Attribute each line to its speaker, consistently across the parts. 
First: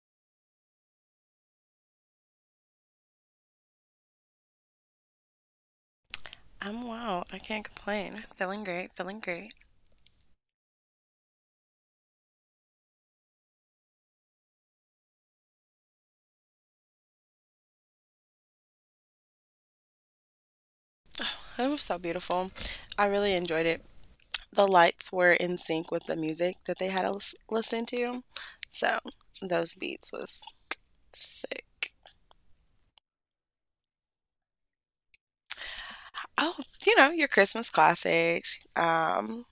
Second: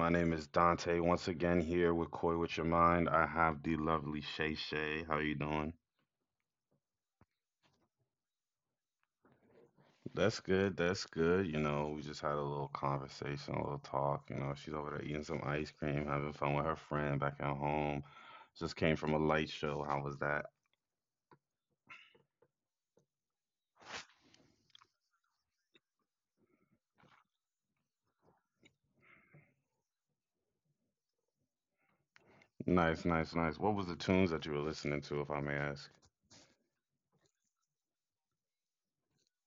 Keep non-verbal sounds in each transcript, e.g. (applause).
Speaker 1: My name is Dante. Once again, here with Koi with Your Mind. I have the lovely Shay Shay. How are you doing?
Speaker 2: I'm. I can't complain. Feeling great. Feeling great.
Speaker 1: That's good. That's good. You know, we just had a little conversation, a little talk. You know, she's over there eating some ice cream, having fun with her friend back at home. Just came from a light show. How was that?
Speaker 2: It was so beautiful. I really enjoyed it. The lights were in sync with the music that they had us listening to. So those beats was sick.
Speaker 1: Nice, nice, nice. What was the tunes that you were listening to, if I may ask?
Speaker 2: Oh, you know, your Christmas classics.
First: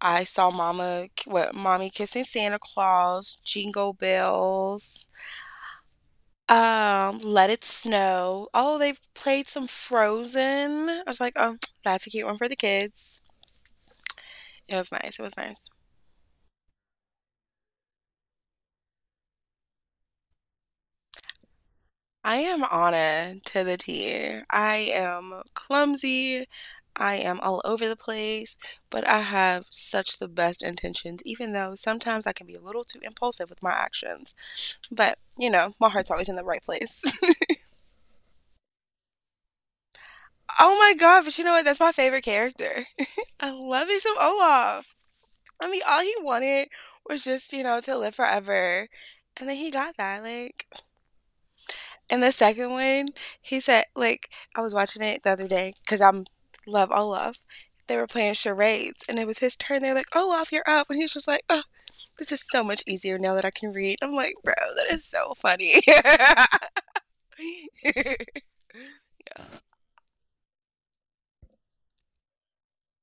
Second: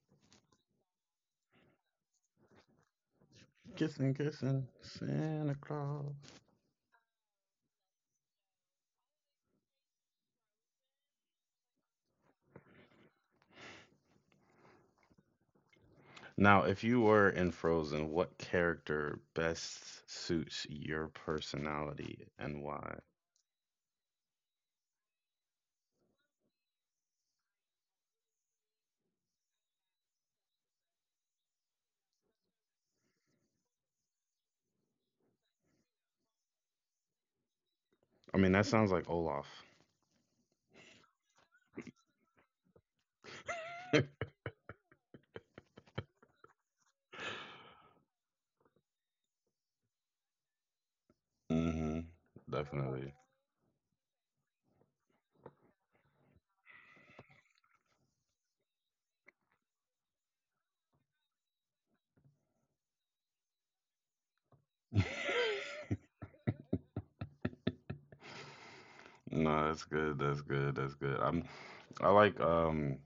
Speaker 2: I saw Mama, what, Mommy Kissing Santa Claus, Jingle
Speaker 1: Kissing, kissing,
Speaker 2: Bells,
Speaker 1: Santa Claus.
Speaker 2: Let It Snow. Oh, they've played some Frozen. I was like, oh, that's a cute one for the kids. It was nice. It was nice.
Speaker 1: Now, if you were in Frozen, what character best suits your personality
Speaker 2: I
Speaker 1: and
Speaker 2: am
Speaker 1: why?
Speaker 2: Anna to the T. I am clumsy. I am all over the place, but I have such the best intentions, even though sometimes I can be a little too impulsive with my actions. But, you know, my heart's always in the right place.
Speaker 1: I mean, that sounds like Olaf.
Speaker 2: (laughs) Oh my god, but you know what? That's my favorite character. (laughs) I love me some Olaf. I mean, all he wanted was just, to live forever. And then he got that. Like,
Speaker 1: Mm-hmm.
Speaker 2: and the second one,
Speaker 1: Definitely.
Speaker 2: he said, like, I was watching it the other day because I'm love all love. They were playing charades, and it was his turn. They're like, "Oh, off, you're up," and he was just like, "Oh, this is so much easier now that I can read." I'm like, "Bro, that is so
Speaker 1: (laughs)
Speaker 2: funny." (laughs)
Speaker 1: No, that's good. That's good. That's good. I like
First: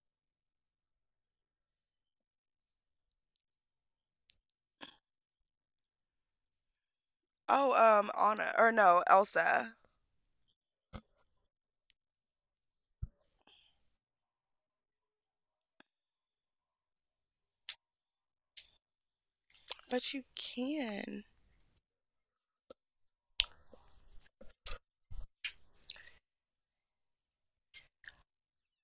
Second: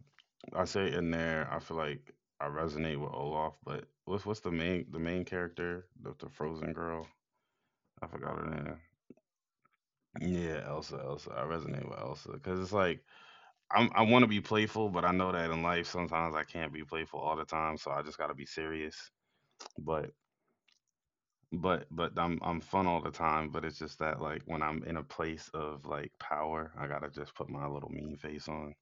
Speaker 1: I say in there, I feel like I resonate with Olaf, but what's the main character, the Frozen girl?
Speaker 2: Oh,
Speaker 1: I forgot her
Speaker 2: Anna or
Speaker 1: name.
Speaker 2: no, Elsa,
Speaker 1: Yeah, Elsa, Elsa. I resonate with Elsa because it's like I want to be playful, but I know that in life sometimes I can't be playful all the time, so I just got to be serious. But
Speaker 2: but you can.
Speaker 1: I'm fun all the time, but it's just that like when I'm in a place of like power, I gotta just put my little mean face on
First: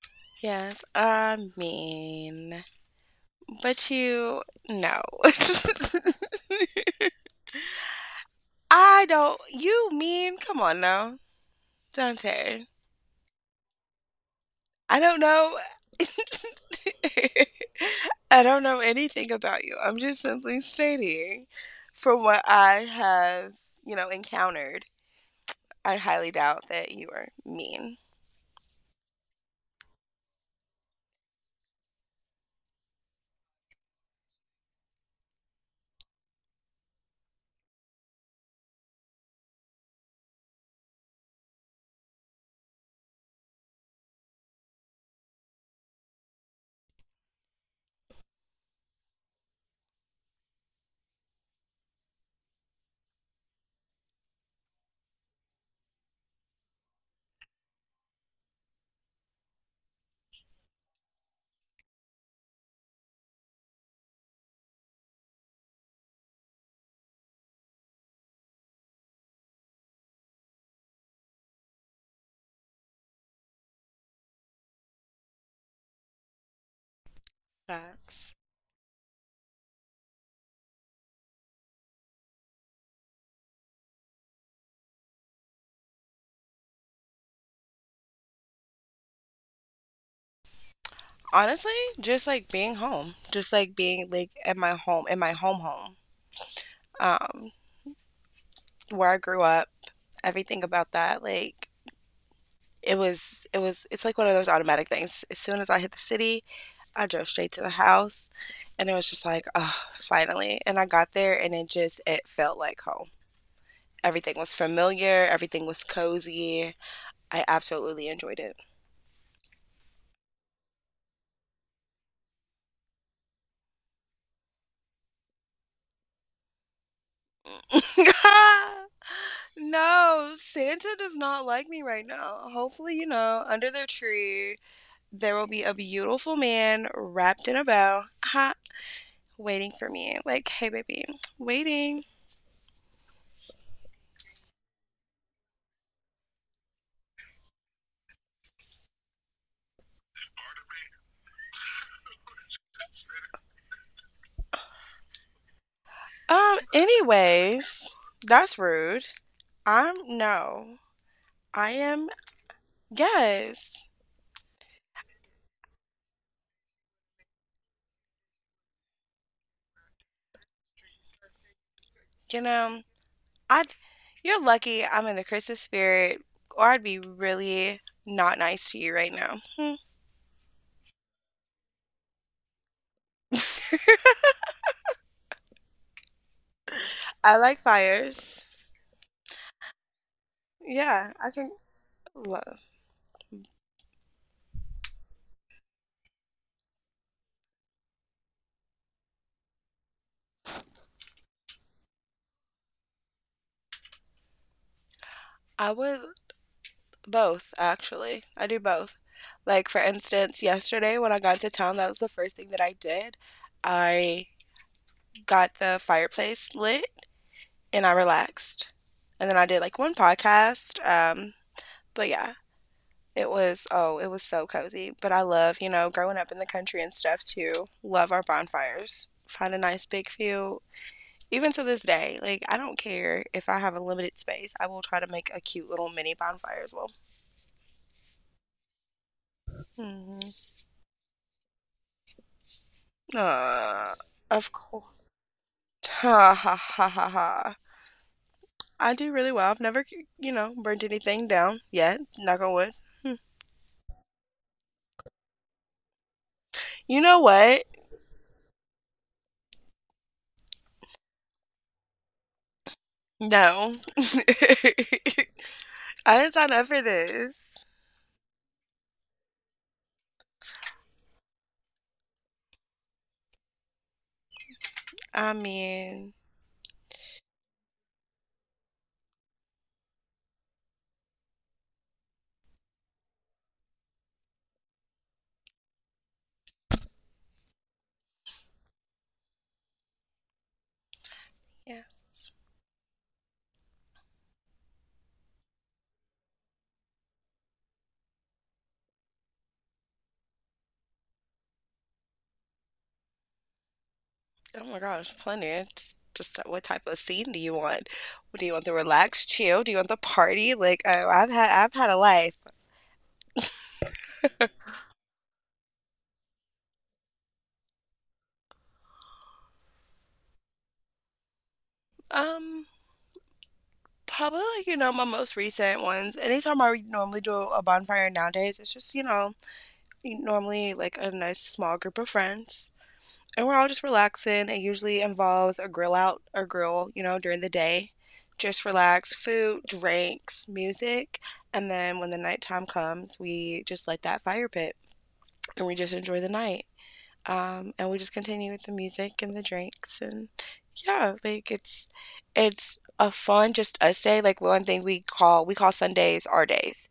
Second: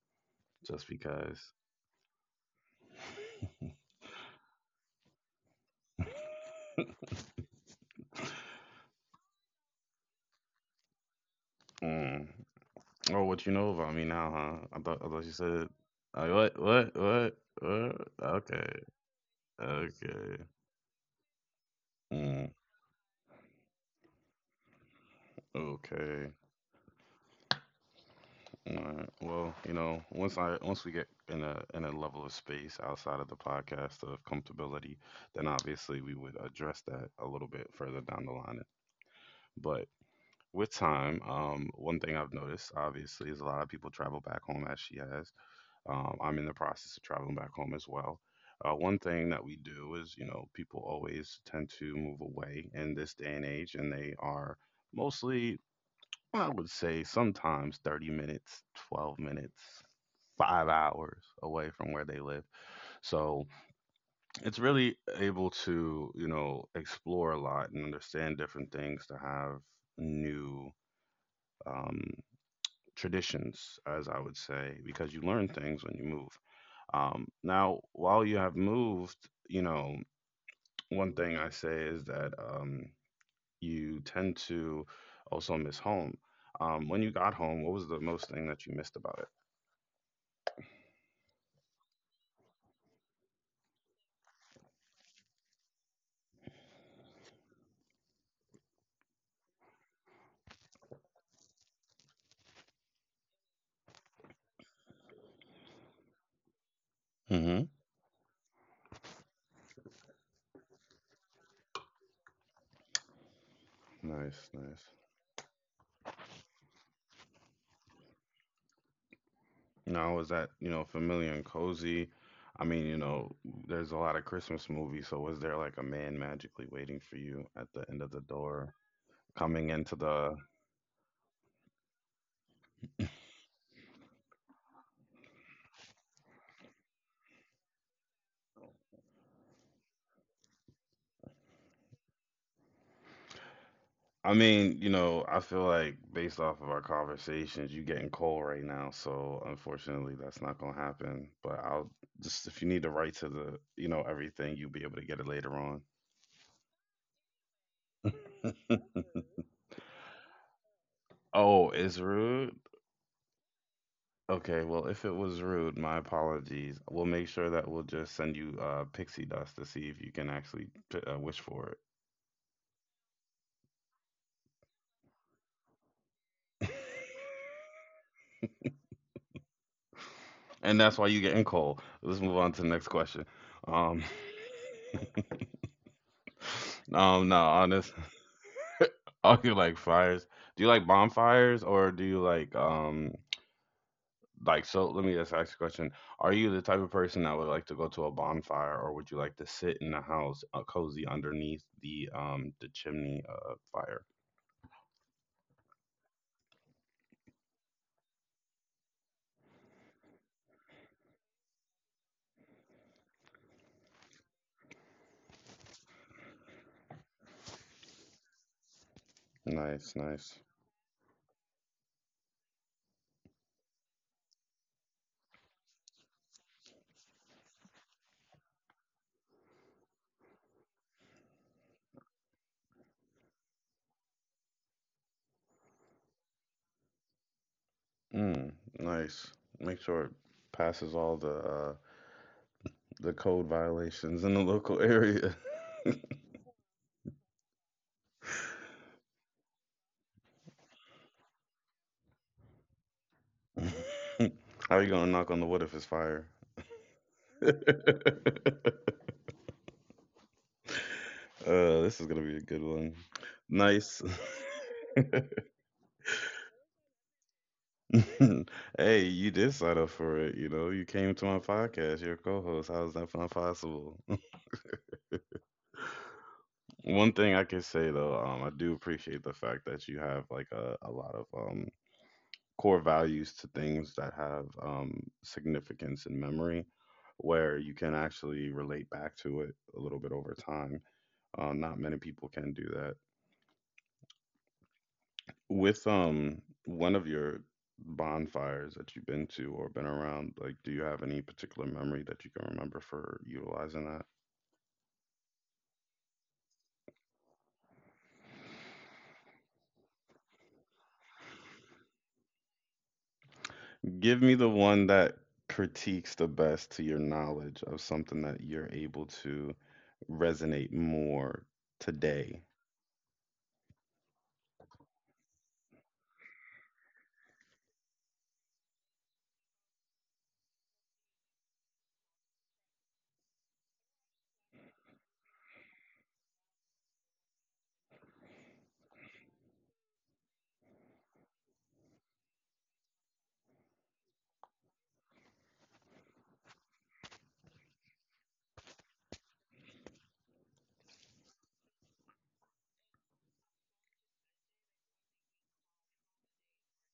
Speaker 2: Yes,
Speaker 1: just
Speaker 2: I
Speaker 1: because.
Speaker 2: mean, but you no. (laughs)
Speaker 1: (laughs)
Speaker 2: I don't. You mean? Come on now,
Speaker 1: Mm.
Speaker 2: Dante.
Speaker 1: Oh, what you know about me now, huh? I
Speaker 2: I
Speaker 1: thought I
Speaker 2: don't
Speaker 1: thought you
Speaker 2: know.
Speaker 1: said
Speaker 2: (laughs)
Speaker 1: like what?
Speaker 2: I don't
Speaker 1: Okay
Speaker 2: know anything about you. I'm just
Speaker 1: okay.
Speaker 2: simply stating from what
Speaker 1: Mm,
Speaker 2: I have, you know, encountered. I
Speaker 1: okay.
Speaker 2: highly doubt that you are mean.
Speaker 1: Alright, well, you know, once we get in a level of space outside of the podcast of comfortability, then obviously we would address that a little bit further down the line. But with time, one thing I've noticed obviously is a lot of people travel back home as she has. I'm in the process of traveling back home as well. One thing that we do is, you know, people always tend to move away in this day and age, and they are mostly I would say sometimes 30 minutes, 12 minutes, 5 hours away from where they live. So it's really able to, you know, explore a lot and understand different things to have new um, traditions, as I would say, because you learn things when you move. Now, while
Speaker 2: Facts.
Speaker 1: you have moved, you know, one thing I say is that you tend to also miss home. When you got home, what was the most thing that you missed about it?
Speaker 2: Honestly, just like being home, just like being like at my home, in my home home, um, where I grew up, everything about that, like it's like one of those automatic things. As soon as I hit the city, I drove straight to the
Speaker 1: Hmm.
Speaker 2: house and it was just like, oh, finally. And I got there and it just it felt like home. Everything
Speaker 1: Nice,
Speaker 2: was
Speaker 1: nice.
Speaker 2: familiar, everything was cozy. I absolutely enjoyed it.
Speaker 1: Now, was that, you know, familiar and cozy? I mean, you know, there's a lot of Christmas movies, so was there like a man magically waiting for you at the end of the
Speaker 2: (laughs)
Speaker 1: door coming into
Speaker 2: No,
Speaker 1: the
Speaker 2: Santa does not like me right now. Hopefully, you know, under their tree, there will be a beautiful man wrapped in a bow, ha, waiting for me. Like, hey baby, waiting.
Speaker 1: I mean, you know, I feel like based off of our conversations, you getting cold right now, so unfortunately that's not gonna happen. But I'll just if you need to write to the, everything, you'll be able to get it later on.
Speaker 2: Anyways, that's rude. I'm no. I
Speaker 1: Oh,
Speaker 2: am.
Speaker 1: Israel?
Speaker 2: Yes.
Speaker 1: Okay, well, if it was rude, my apologies. We'll make sure that we'll just send you pixie dust to see if you can actually wish for
Speaker 2: You know, I you're lucky I'm in the Christmas spirit
Speaker 1: it.
Speaker 2: or I'd be really not nice to you right now. Hmm.
Speaker 1: (laughs) And that's why you're getting cold. Let's move on to the next question. Um, (laughs)
Speaker 2: (laughs)
Speaker 1: no,
Speaker 2: I like
Speaker 1: honest. (laughs)
Speaker 2: fires.
Speaker 1: Are you like fires? Do you like
Speaker 2: Yeah, I can
Speaker 1: bonfires or do you
Speaker 2: love.
Speaker 1: like so? Let me just ask you a question. Are you the type of person that would like to go to a bonfire or would you like to sit in the house, cozy underneath the chimney fire?
Speaker 2: I would both actually. I do both. Like for instance, yesterday when I got to town, that was the first thing that I did. I got the fireplace lit and I relaxed. And then I did like one
Speaker 1: Nice, nice.
Speaker 2: podcast. But yeah. It was, oh, it was so cozy. But I love, you know, growing up in the country and stuff too. Love our bonfires. Find a nice big field. Even to this day, like, I don't care if I have a limited space, I will try to make a cute little mini bonfire as well.
Speaker 1: Mm, nice. Make sure it
Speaker 2: hmm
Speaker 1: passes all the code
Speaker 2: Uh,
Speaker 1: violations in the
Speaker 2: of
Speaker 1: local
Speaker 2: course.
Speaker 1: area.
Speaker 2: Ha ha ha ha ha. I do really well. I've never, you know, burned anything down yet. Knock on wood.
Speaker 1: (laughs) How are you gonna knock on the wood if it's fire?
Speaker 2: You know what?
Speaker 1: (laughs) Uh, this is gonna be a good one.
Speaker 2: No.
Speaker 1: Nice.
Speaker 2: (laughs) I didn't sign up for this.
Speaker 1: (laughs) Hey, you did sign up for it. You know, you came to my podcast. You're a co-host. How is that not possible? (laughs)
Speaker 2: I mean,
Speaker 1: One thing I can say though, I do appreciate the fact that you have like a lot of core values to things that have significance in memory where you can actually relate back to it a little bit over time. Not
Speaker 2: yeah.
Speaker 1: many people can do that. With one of your bonfires that you've been to or been around, like, do you have any particular memory that you can remember for utilizing that?
Speaker 2: Oh my gosh, plenty. It's just what type of scene do you want? Do you want the relaxed chill? Do you want the party? Like oh, I've had a life.
Speaker 1: Give me the one that critiques the best to your knowledge of something that you're able to resonate more today.
Speaker 2: Um, probably like, you know, my most recent ones. Anytime I normally do a bonfire nowadays, it's just, you know, normally like a nice small group of friends, and we're all just relaxing. It usually involves a grill out or grill, you know, during the day. Just relax, food, drinks, music, and then when the nighttime comes, we just light that fire pit and we just enjoy the night. And we just continue with the music and the drinks and yeah, like it's a fun just us day. Like one thing we call Sundays our days.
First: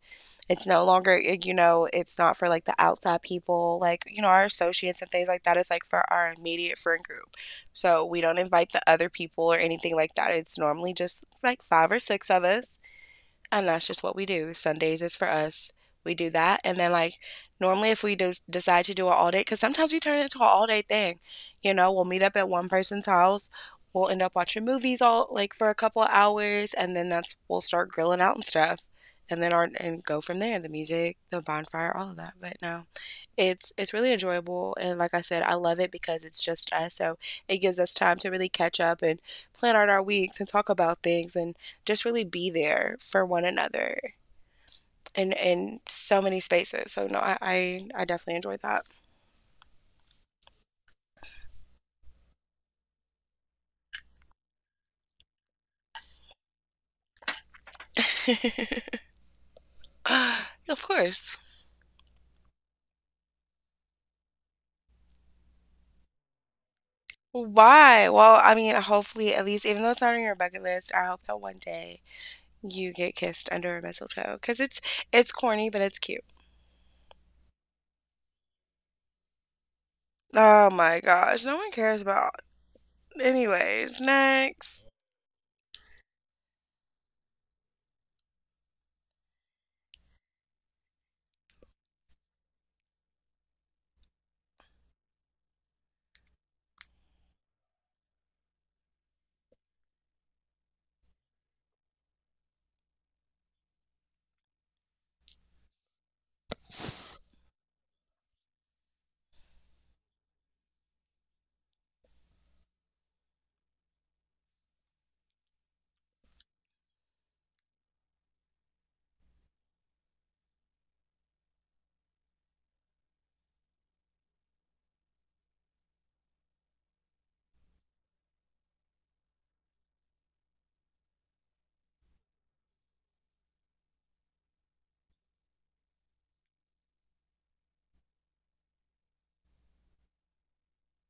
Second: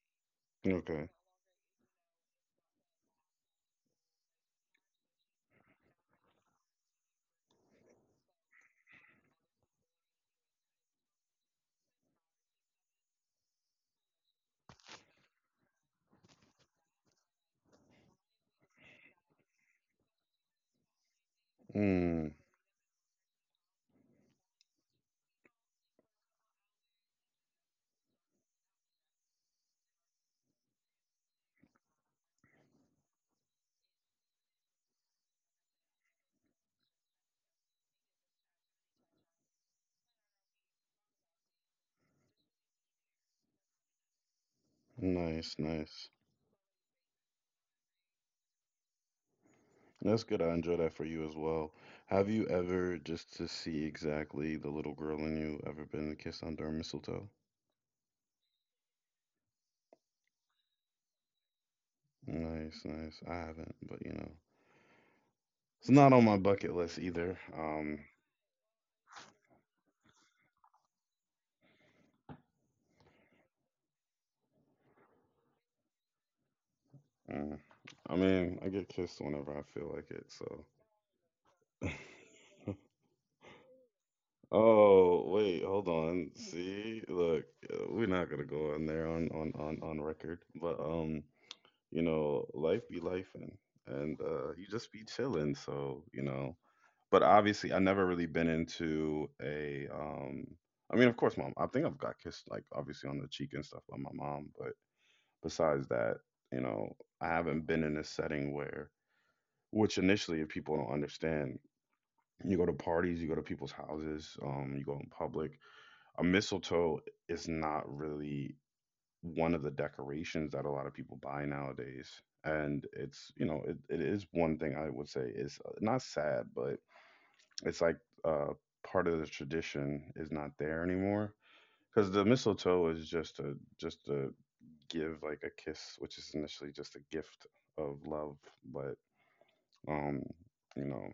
Speaker 2: It's no
Speaker 1: Okay.
Speaker 2: longer, you know, it's not for like the outside people, like, you know, our associates and things like that. It's like for our immediate friend group. So we don't invite the other people or anything like that. It's normally just like five or six of us and that's just what we do. Sundays is for us. We do that, and then like normally if we do decide to do an all day, because sometimes we turn it into an all day thing. You know, we'll meet up at one person's house. We'll end up watching movies all like for a couple of hours, and then that's we'll start grilling out and stuff, and then our and go from there. The music, the bonfire, all of that. But no, it's really enjoyable, and like I said, I love it because it's just us. So it gives us time to really catch up and plan out our weeks and talk about things and just really be there for one another in
Speaker 1: Nice, nice.
Speaker 2: so many spaces. So no, I definitely enjoyed that.
Speaker 1: That's good. I enjoy that for you as well. Have you ever, just to see exactly the little girl in you, ever been kissed under a mistletoe?
Speaker 2: Of course.
Speaker 1: Nice, nice. I haven't, but you know, it's not on my bucket list either.
Speaker 2: Why? Well, I mean, hopefully, at least, even though it's not on your bucket list, I hope that one day you get kissed under a mistletoe because it's corny, but it's cute.
Speaker 1: Mm. I mean, I get kissed whenever I feel like it, so.
Speaker 2: Oh my gosh, no one cares about. Anyways, next.
Speaker 1: Oh, wait, hold on. See, look, we're not gonna go on there on record, but you know, life be life and you just be chilling, so you know. But obviously I never really been into a I mean of course mom I think I've got kissed like obviously on the cheek and stuff by my mom but besides that you know I haven't been in a setting where which initially if people don't understand you go to parties you go to people's houses you go in public a mistletoe is not really one of the decorations that a lot of people buy nowadays and it's you know it is one thing I would say is not sad but it's like uh, part of the tradition is not there anymore because the mistletoe is just a just to give like a kiss, which is initially just a gift of love, but um, you know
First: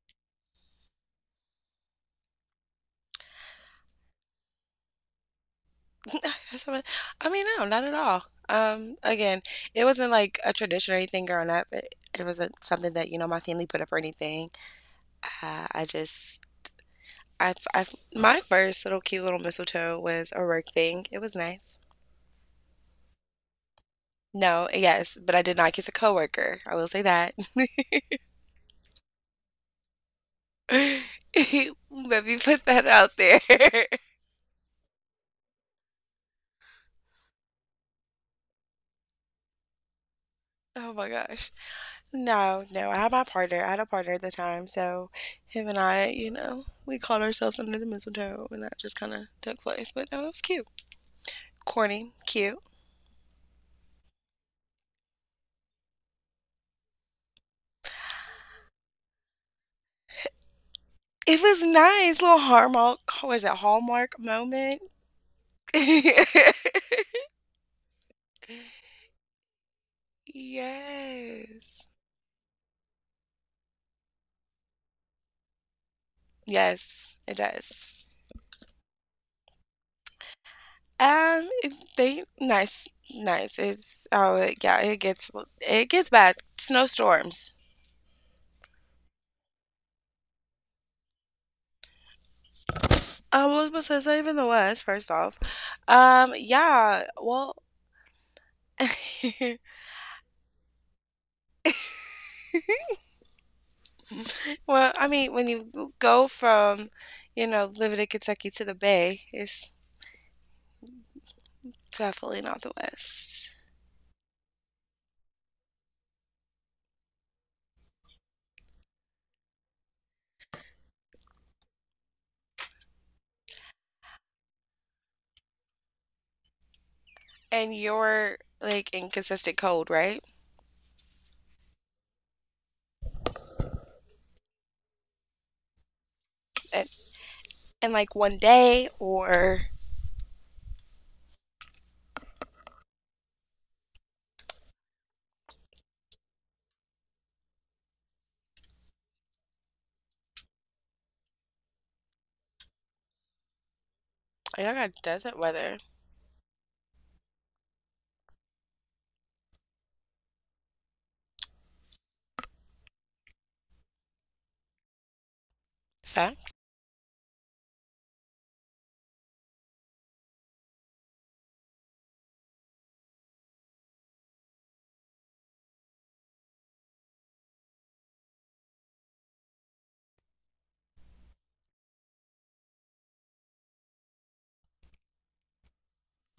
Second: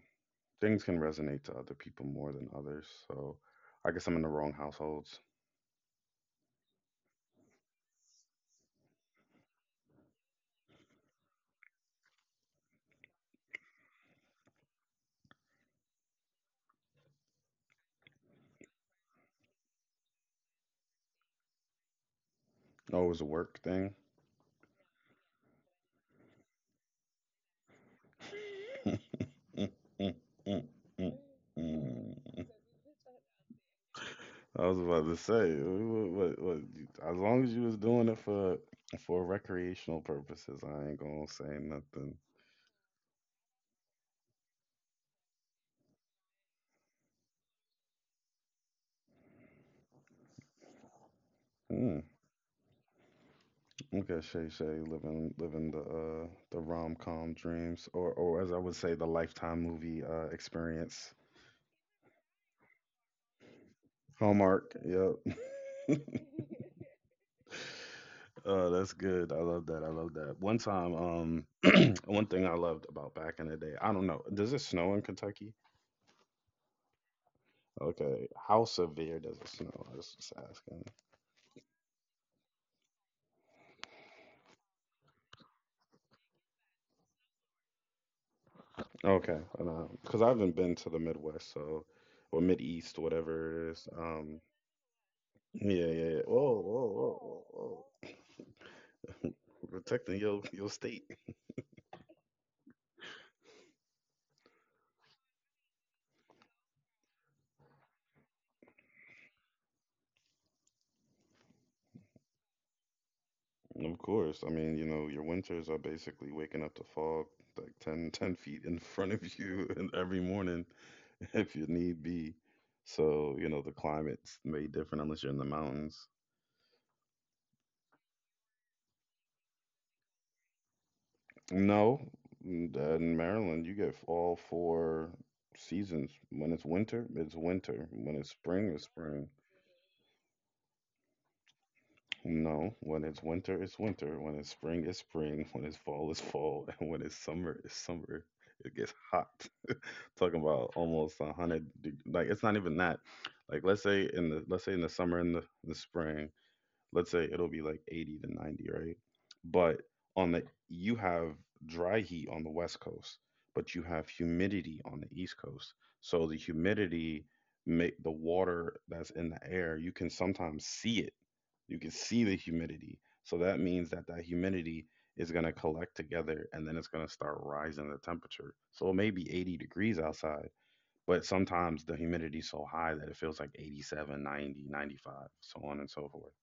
Speaker 1: things can resonate to other people more than others. So I guess I'm in the wrong households.
Speaker 2: (laughs) I mean, no, not at all. Again, it wasn't like a tradition or anything growing up. It wasn't something that, you know, my family put up or anything. I just, my first little cute little mistletoe was a work thing. It was nice.
Speaker 1: Oh, it was a work thing.
Speaker 2: No, yes, but I did not kiss a coworker. I will say that.
Speaker 1: (laughs) Mm, mm, mm, mm,
Speaker 2: (laughs) Let me
Speaker 1: mm.
Speaker 2: put that out there. (laughs)
Speaker 1: I was about to say, as long as you was doing it for recreational purposes, I
Speaker 2: Oh
Speaker 1: ain't
Speaker 2: my
Speaker 1: gonna
Speaker 2: gosh.
Speaker 1: say nothing.
Speaker 2: No, no, I had my partner. I had a partner at the time, so him and I, you know, we called ourselves under the mistletoe, and that just kind of took place. But no, it was cute.
Speaker 1: Mm,
Speaker 2: Corny, cute.
Speaker 1: okay, Shay Shay, living the rom com dreams, or as I would say, the lifetime movie experience.
Speaker 2: It was nice, little hallmark. What was it? Hallmark
Speaker 1: Hallmark,
Speaker 2: moment.
Speaker 1: yep.
Speaker 2: (laughs)
Speaker 1: That's good. I love that. I love that. One time, (clears throat)
Speaker 2: Yes.
Speaker 1: one thing I loved about back in the day, I don't know, does it snow in Kentucky?
Speaker 2: Yes, it does.
Speaker 1: Okay, how severe does it snow? I was just asking.
Speaker 2: They nice, nice. It's oh yeah, it gets bad. Snowstorms.
Speaker 1: Okay, and because I haven't been to the Midwest, so or Mid East, whatever it
Speaker 2: What
Speaker 1: is.
Speaker 2: was this? Not even the worst? First off,
Speaker 1: Yeah, yeah, yeah. Whoa, whoa,
Speaker 2: yeah.
Speaker 1: whoa, whoa,
Speaker 2: Well,
Speaker 1: whoa.
Speaker 2: (laughs)
Speaker 1: Protecting your state.
Speaker 2: well, I mean, when you go from, you know, living in Kentucky to the Bay, it's definitely not the West.
Speaker 1: Of course. I mean, you know, your winters are basically waking up to fog like 10 feet in (laughs) front of you (laughs) and every morning (laughs) if you need be. So, you know, the climate's made different unless you're in the mountains.
Speaker 2: And you're like in consistent cold, right?
Speaker 1: No, in Maryland, you get all four seasons. When it's
Speaker 2: And,
Speaker 1: winter, it's winter.
Speaker 2: and
Speaker 1: When
Speaker 2: like
Speaker 1: it's
Speaker 2: one
Speaker 1: spring, it's
Speaker 2: day
Speaker 1: spring.
Speaker 2: or
Speaker 1: No, when it's winter, it's winter. When it's spring, it's spring. When it's fall, it's fall. (laughs) And when it's summer, it's summer. It gets hot. Talking about almost a hundred. Like it's not even that. Like let's say
Speaker 2: y'all
Speaker 1: in the
Speaker 2: got
Speaker 1: summer and
Speaker 2: desert
Speaker 1: the
Speaker 2: weather.
Speaker 1: spring, let's say it'll be like 80 to 90, right? But on the you have dry heat on the west coast, but you have humidity on the east coast. So the
Speaker 2: Facts?
Speaker 1: humidity make the water that's in the air, you can sometimes see it. You can see the humidity. So that means that that humidity is going to collect together and then it's going to start rising the temperature. So it may be 80 degrees outside, but sometimes the humidity is so high that it feels like 87, 90, 95, so on and so forth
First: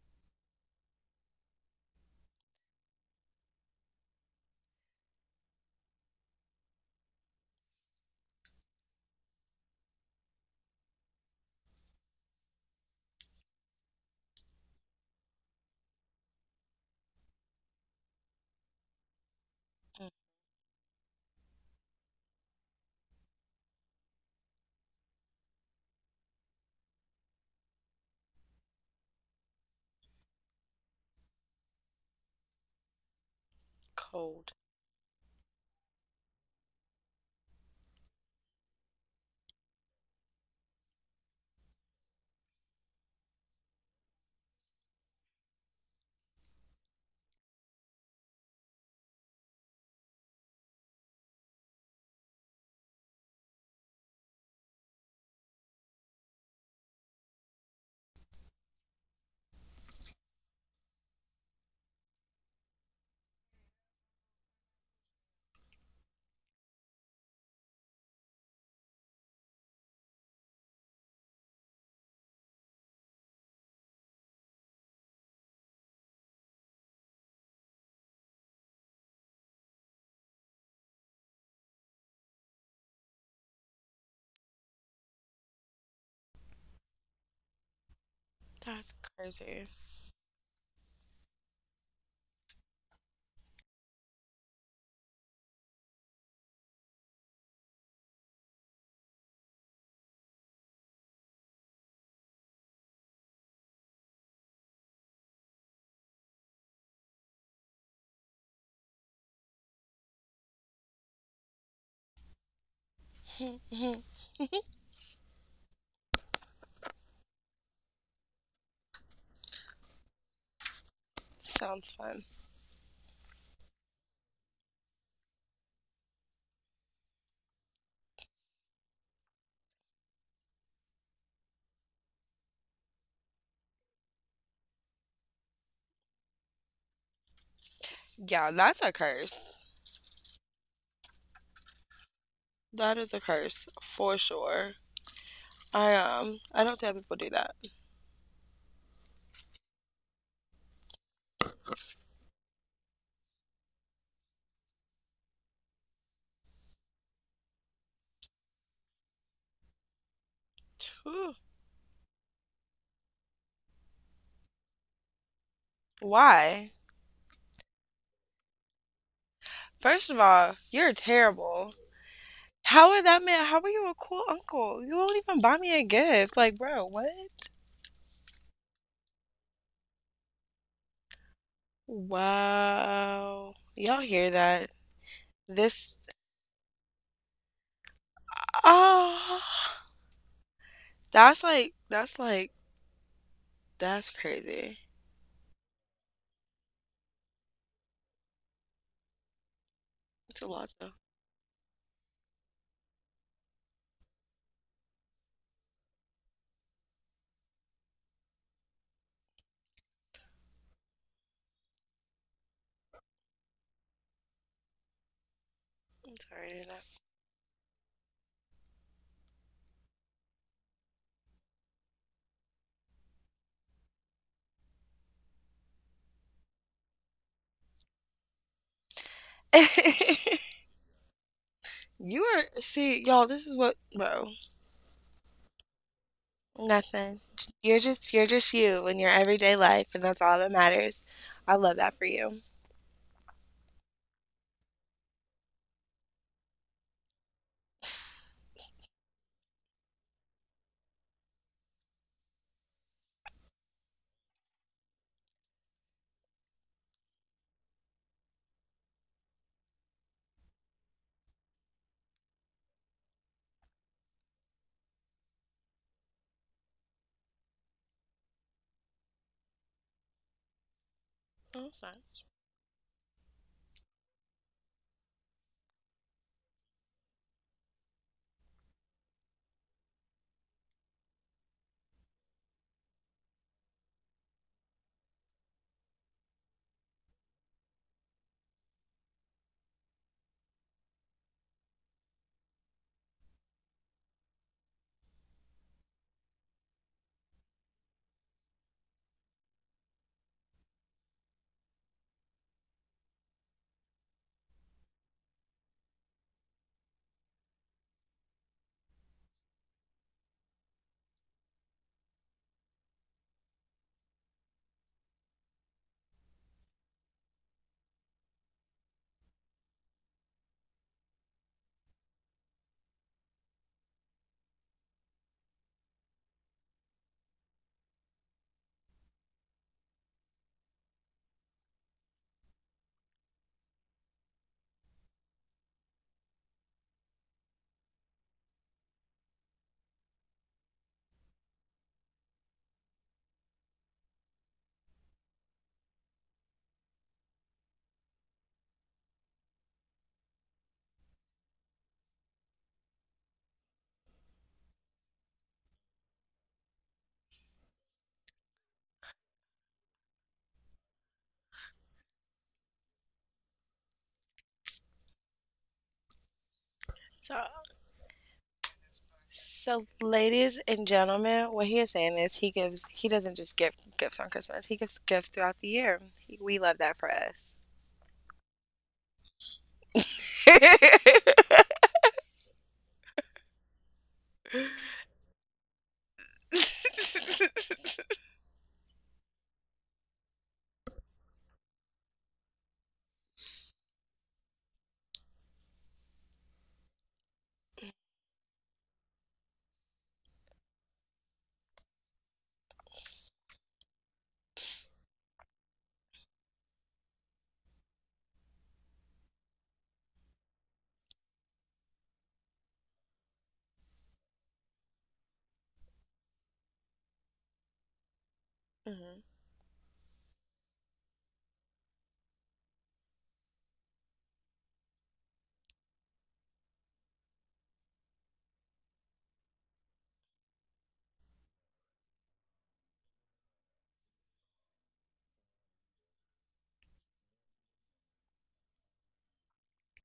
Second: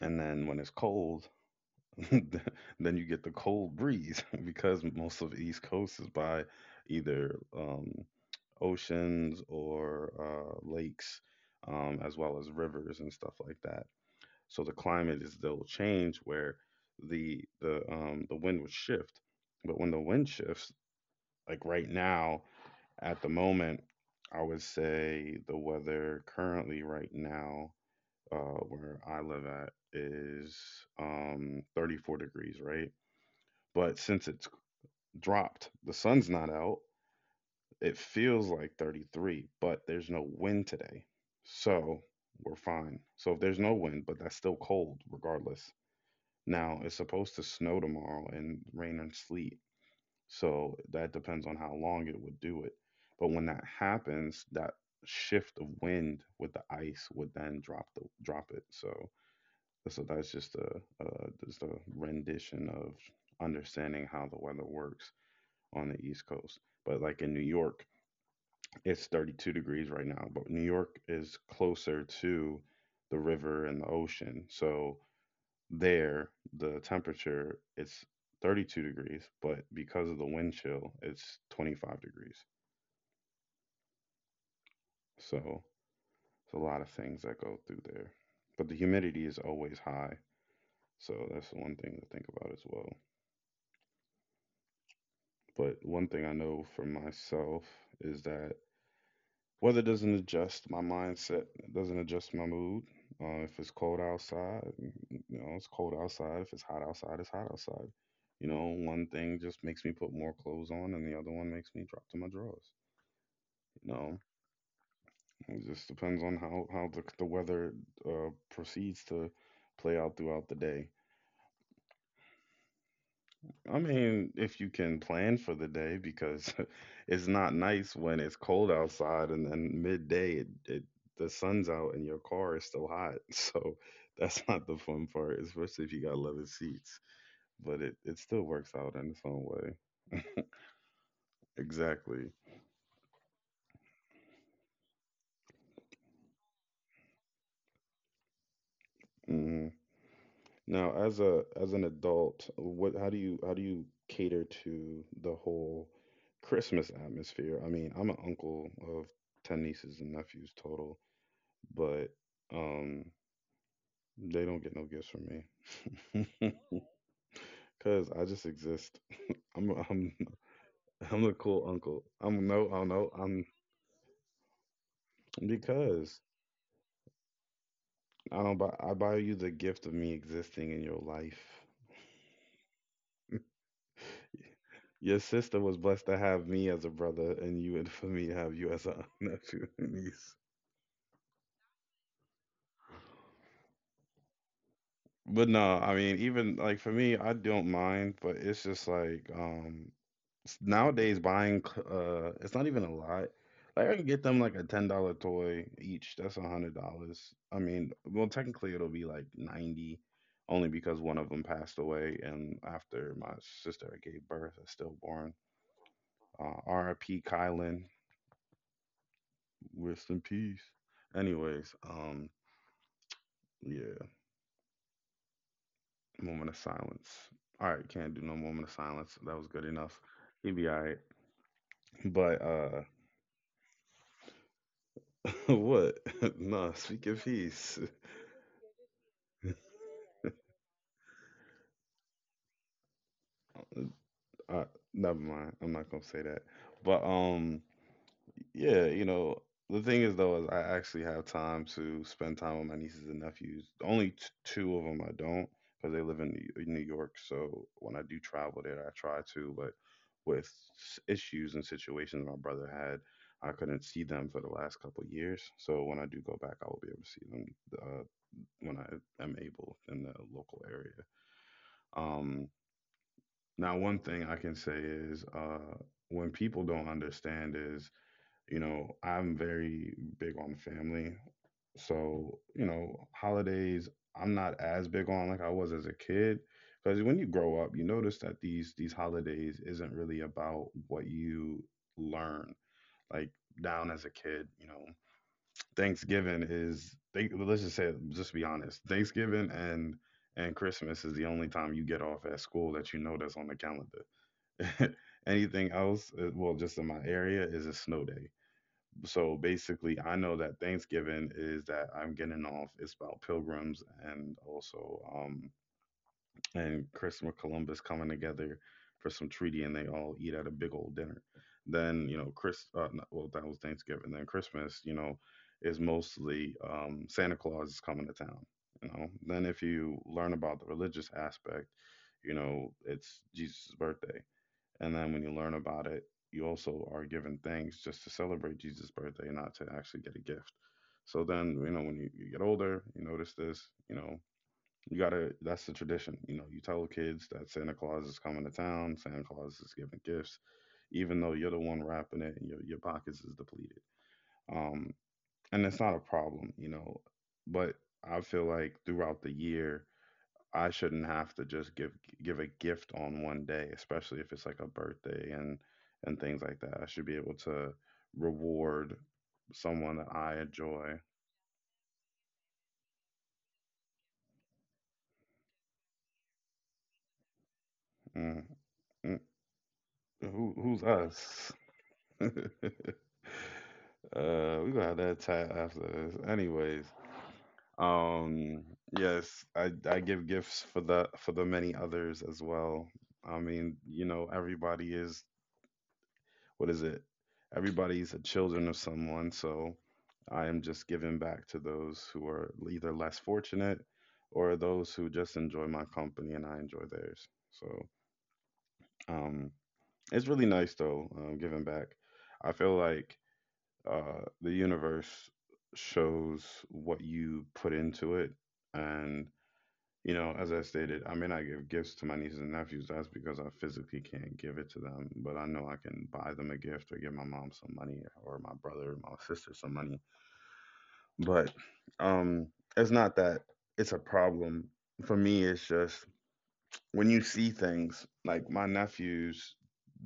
Speaker 1: and then when it's cold (laughs) then you get the cold breeze (laughs) because most of the east coast is by either oceans or lakes as well as rivers and stuff like that so the climate is still change where the wind would shift but when the
Speaker 2: Mm,
Speaker 1: wind shifts like right now at the moment I would say the weather currently right now uh, where I live at is 34 degrees, right? But since it's
Speaker 2: cold.
Speaker 1: dropped, the sun's not out. It feels like 33, but there's no wind today. So we're fine. So if there's no wind, but that's still cold regardless. Now it's supposed to snow tomorrow and rain and sleet. So that depends on how long it would do it. But when that happens, that shift of wind with the ice would then drop the drop it. So that's just just a rendition of understanding how the weather works on the East Coast. But like in New York, it's 32 degrees right now, but New York is closer to the river and the ocean. So there, the temperature it's 32 degrees, but because of the wind chill, it's 25 degrees. So it's a lot of things that go through there. But the
Speaker 2: That's
Speaker 1: humidity is
Speaker 2: crazy.
Speaker 1: always high. So that's the one thing to think about as well. But one thing I know for myself is that weather doesn't adjust my mindset, it doesn't adjust my mood. If it's cold outside, it's cold outside. If it's hot outside, it's hot outside. You know, one thing just makes me put more clothes on, and the other one makes me drop to my drawers. You
Speaker 2: Mhm.
Speaker 1: know, it just depends on how the weather proceeds to play out throughout the day.
Speaker 2: Sounds fun.
Speaker 1: I mean, if you can plan for the day, because (laughs) it's not nice when it's cold outside and then midday it the sun's out and your car is still hot. (laughs) So that's not the fun part, especially if you got leather seats. But it still
Speaker 2: Yeah,
Speaker 1: works
Speaker 2: that's a
Speaker 1: out in its own
Speaker 2: curse.
Speaker 1: way. Exactly.
Speaker 2: That is a curse for sure. I don't see how people do that.
Speaker 1: Hmm. Now, as a as an adult, what how do you cater to the whole Christmas atmosphere? I mean, I'm an uncle of ten nieces and nephews total,
Speaker 2: Whew.
Speaker 1: but um they don't get no gifts from me. (laughs)
Speaker 2: Why?
Speaker 1: Cause I just exist. I'm
Speaker 2: First of all, you're
Speaker 1: (laughs) I'm the cool
Speaker 2: terrible.
Speaker 1: uncle. I'm no I
Speaker 2: How would
Speaker 1: no
Speaker 2: that
Speaker 1: I'm
Speaker 2: man? How are you a cool uncle? You won't even buy me a
Speaker 1: because
Speaker 2: gift. Like, bro, what?
Speaker 1: I don't buy I buy you the gift of me existing in your life.
Speaker 2: Wow. Y'all hear that?
Speaker 1: Your sister was
Speaker 2: This
Speaker 1: blessed to have me as a brother and you and (laughs) for me to have you as a (laughs) nephew
Speaker 2: oh
Speaker 1: and niece.
Speaker 2: that's like that's crazy.
Speaker 1: But no, I mean even like for me I don't mind, but it's just like
Speaker 2: It's a lot though.
Speaker 1: nowadays it's not even a lot, like I can get them like a $10 toy each. That's $100. I mean, well, technically it'll be like 90, only because one of them passed away and after my sister gave birth a stillborn.
Speaker 2: I'm sorry to hear that.
Speaker 1: RIP Kylan. Rest in peace. Anyways, yeah. Moment of silence. All right, can't do no moment of silence. That was good enough. He
Speaker 2: (laughs)
Speaker 1: be all right.
Speaker 2: You
Speaker 1: But
Speaker 2: are, see, y'all, this is what, bro,
Speaker 1: (laughs) what (laughs) no speak of
Speaker 2: nothing,
Speaker 1: peace.
Speaker 2: you're just, you're just you in your everyday
Speaker 1: (laughs)
Speaker 2: life and that's all that matters. I love that for you.
Speaker 1: Uh, Never mind. I'm not gonna say that. But yeah, you know, the thing is though, is I actually have time to spend time with my nieces and nephews. Two of them I don't, because they live in New York. So when I do travel there, I try to. But with issues and situations my brother had, I couldn't see them for the last couple of years. So when I do go back, I will be able to see them, uh, when I am able, in the local area.
Speaker 2: Oh, that's nice.
Speaker 1: Um, Now, one thing I can say is, when people don't understand is, you know, I'm very big on family. So, you know, holidays I'm not as big on like I was as a kid. Because when you grow up, you notice that these holidays isn't really about what you learn. Like down as a kid, you know, Thanksgiving is they, let's just say, just be honest. Thanksgiving and Christmas is the only time you get off at school that you know that's on the calendar. (laughs) Anything else, well, just in my area, is a snow day. So basically, I know that Thanksgiving is that I'm getting off. It's about pilgrims and also and Christopher Columbus coming together for some treaty, and they all eat at a big old dinner. Then you know, Chris. No, well, that was Thanksgiving. Then Christmas, you know, is mostly Santa Claus is coming to town. You know. Then if you learn about the religious aspect, you know, it's Jesus' birthday, and then when you learn about it, you also are given things just to celebrate Jesus' birthday, not to actually get a gift. So then, you know, when you get older, you notice this. You know, you gotta, that's the tradition. You know, you tell kids that Santa Claus is coming to town, Santa Claus is giving gifts, even though you're the one wrapping it, and your pockets is depleted. Um, and it's not a problem, you know, but I feel like throughout the year, I shouldn't have to just give a gift on one day, especially if it's like a birthday and things like that. I should be able
Speaker 2: So,
Speaker 1: to reward
Speaker 2: so,
Speaker 1: someone that I
Speaker 2: ladies and
Speaker 1: enjoy.
Speaker 2: gentlemen, what he is saying is he doesn't just give gifts on Christmas, he gives gifts throughout the year. He, we love that for us.
Speaker 1: Mm, mm, who, who's
Speaker 2: (laughs)
Speaker 1: us? (laughs) uh, we gonna have that chat after this, anyways. Um, yes, I give gifts for the many others as well. I mean, you know, everybody is, what is it? Everybody's a children of someone, so I am just giving back to those who are either less fortunate or those who just enjoy my company and I enjoy theirs. So um, it's really nice though, giving back. I feel like the universe shows what you put into it,
Speaker 2: hmm
Speaker 1: and you know, as I stated, I may not give gifts to my nieces and nephews. That's because I physically can't give it to them, but I know I can buy them a gift or give my mom some money or my brother, my sister some money. But um it's not that it's a problem. For me, it's just when you see things like my nephews,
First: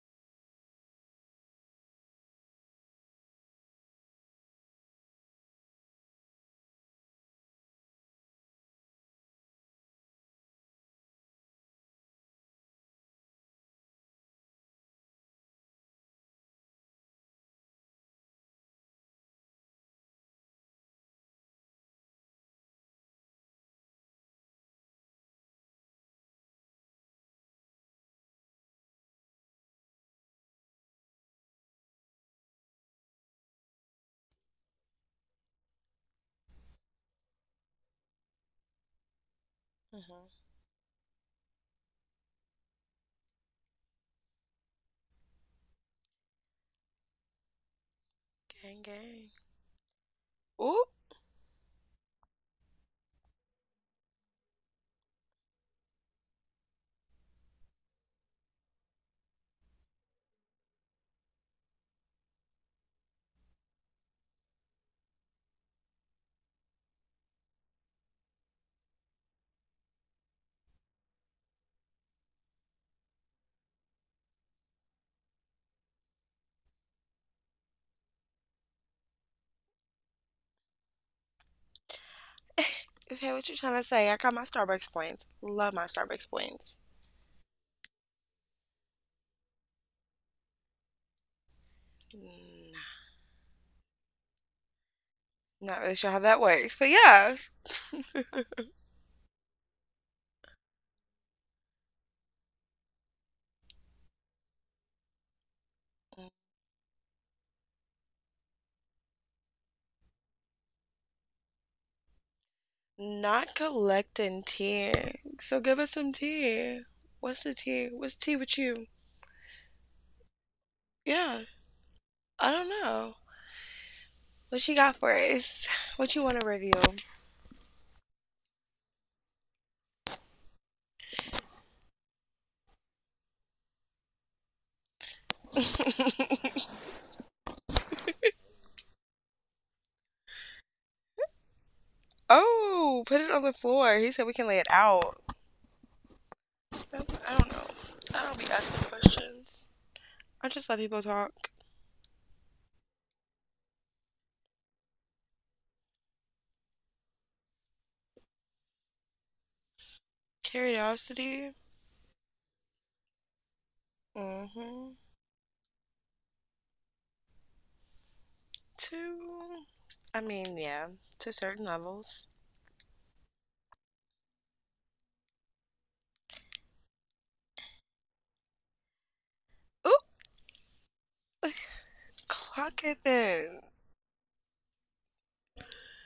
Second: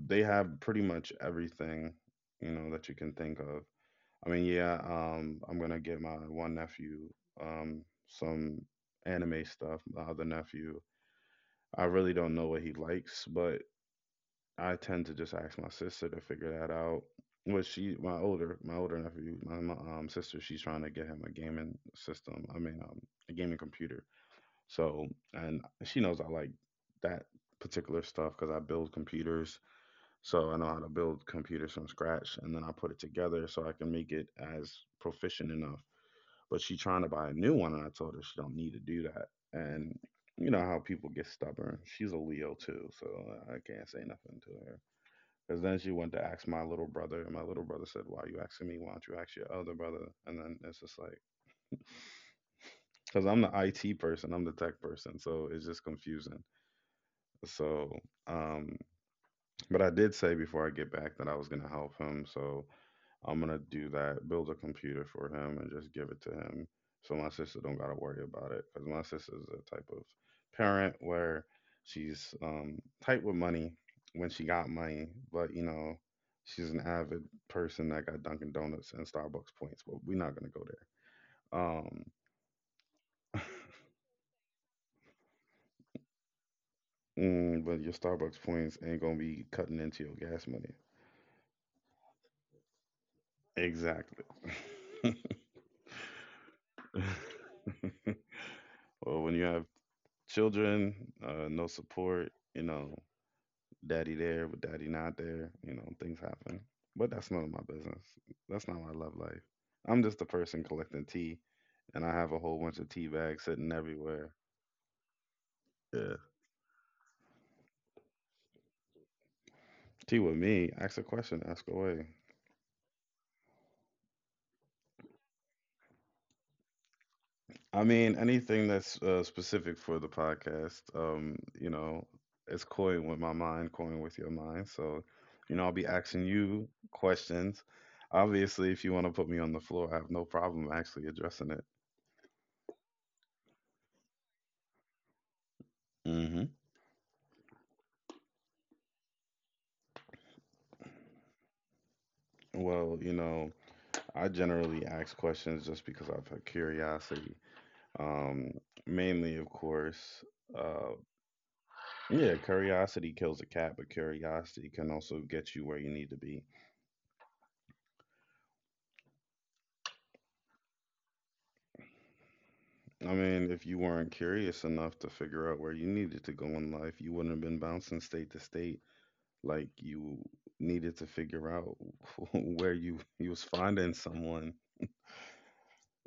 Speaker 1: they have pretty much everything, you know, that you can think of. I mean, yeah, I'm going to get my one nephew um some anime stuff. My other nephew I really don't know what he likes, but I tend to just ask my sister to figure that out. My older nephew, my sister, she's trying to get him a gaming system. I mean, a gaming computer. So, and she knows I like that particular stuff because I build computers. So I know how to build computers from scratch, and then I put it together so I can make it as proficient enough. But she trying to buy a new one, and I told her she don't need to do that. And
Speaker 2: hmm
Speaker 1: you know how people get stubborn. She's a Leo too, so I can't say nothing to her. Because then she went to ask my little brother, and my little brother said, "Why are you asking me?
Speaker 2: gang
Speaker 1: Why don't you
Speaker 2: gang
Speaker 1: ask your other brother?" And then it's
Speaker 2: ooh.
Speaker 1: just like, because I'm the IT person, I'm the tech person, so it's just confusing. So, um, but I did say before I get back that I was gonna help him. So I'm gonna do that, build a computer for him, and just give it to him, so my sister don't gotta worry about it. Cause my sister's a type of parent where she's tight with money when she got money, but you know she's an avid person that got Dunkin' Donuts and Starbucks points. But we're not gonna go there.
Speaker 2: (laughs) Is that what you trying to say? I got my Starbucks points, love my Starbucks points.
Speaker 1: Mm, but your Starbucks points ain't gonna be cutting into your gas money.
Speaker 2: Mm,
Speaker 1: Exactly. (laughs)
Speaker 2: not really sure how that works, but yeah.
Speaker 1: Well, when you have children, no support, you know, daddy there but daddy not there. You know, things happen. But that's none of my business. That's not my love life. I'm just a person collecting tea, and I have a whole bunch of tea bags
Speaker 2: Not
Speaker 1: sitting everywhere.
Speaker 2: collecting tea. So give us some
Speaker 1: Yeah.
Speaker 2: tea. What's the tea? What's tea with you?
Speaker 1: Tea with me. Ask a
Speaker 2: Yeah,
Speaker 1: question. Ask away.
Speaker 2: I don't know. What you got for us? What you want to review?
Speaker 1: I mean, anything that's specific for the podcast, you know, it's coin with my mind, coin with your mind. So, you know, I'll be asking
Speaker 2: (laughs)
Speaker 1: you questions. Obviously, if you want to put me on the floor, I have no problem actually addressing it.
Speaker 2: oh, put it on the floor. He said we can lay it out.
Speaker 1: Hmm.
Speaker 2: I don't know. I don't be asking questions. I just let people talk.
Speaker 1: Well, you know, I generally ask questions just because I've had curiosity. Um, Mainly, of course, uh,
Speaker 2: Curiosity.
Speaker 1: yeah, curiosity kills a cat, but curiosity can
Speaker 2: Mm-hmm.
Speaker 1: also get you where you need to be.
Speaker 2: To, I mean, yeah, to certain levels.
Speaker 1: I mean, if you weren't curious enough to figure out where you needed to go in life, you wouldn't have been bouncing state to state like
Speaker 2: Ooh,
Speaker 1: you needed to figure out (laughs) where
Speaker 2: clock it
Speaker 1: you was
Speaker 2: then.
Speaker 1: finding someone,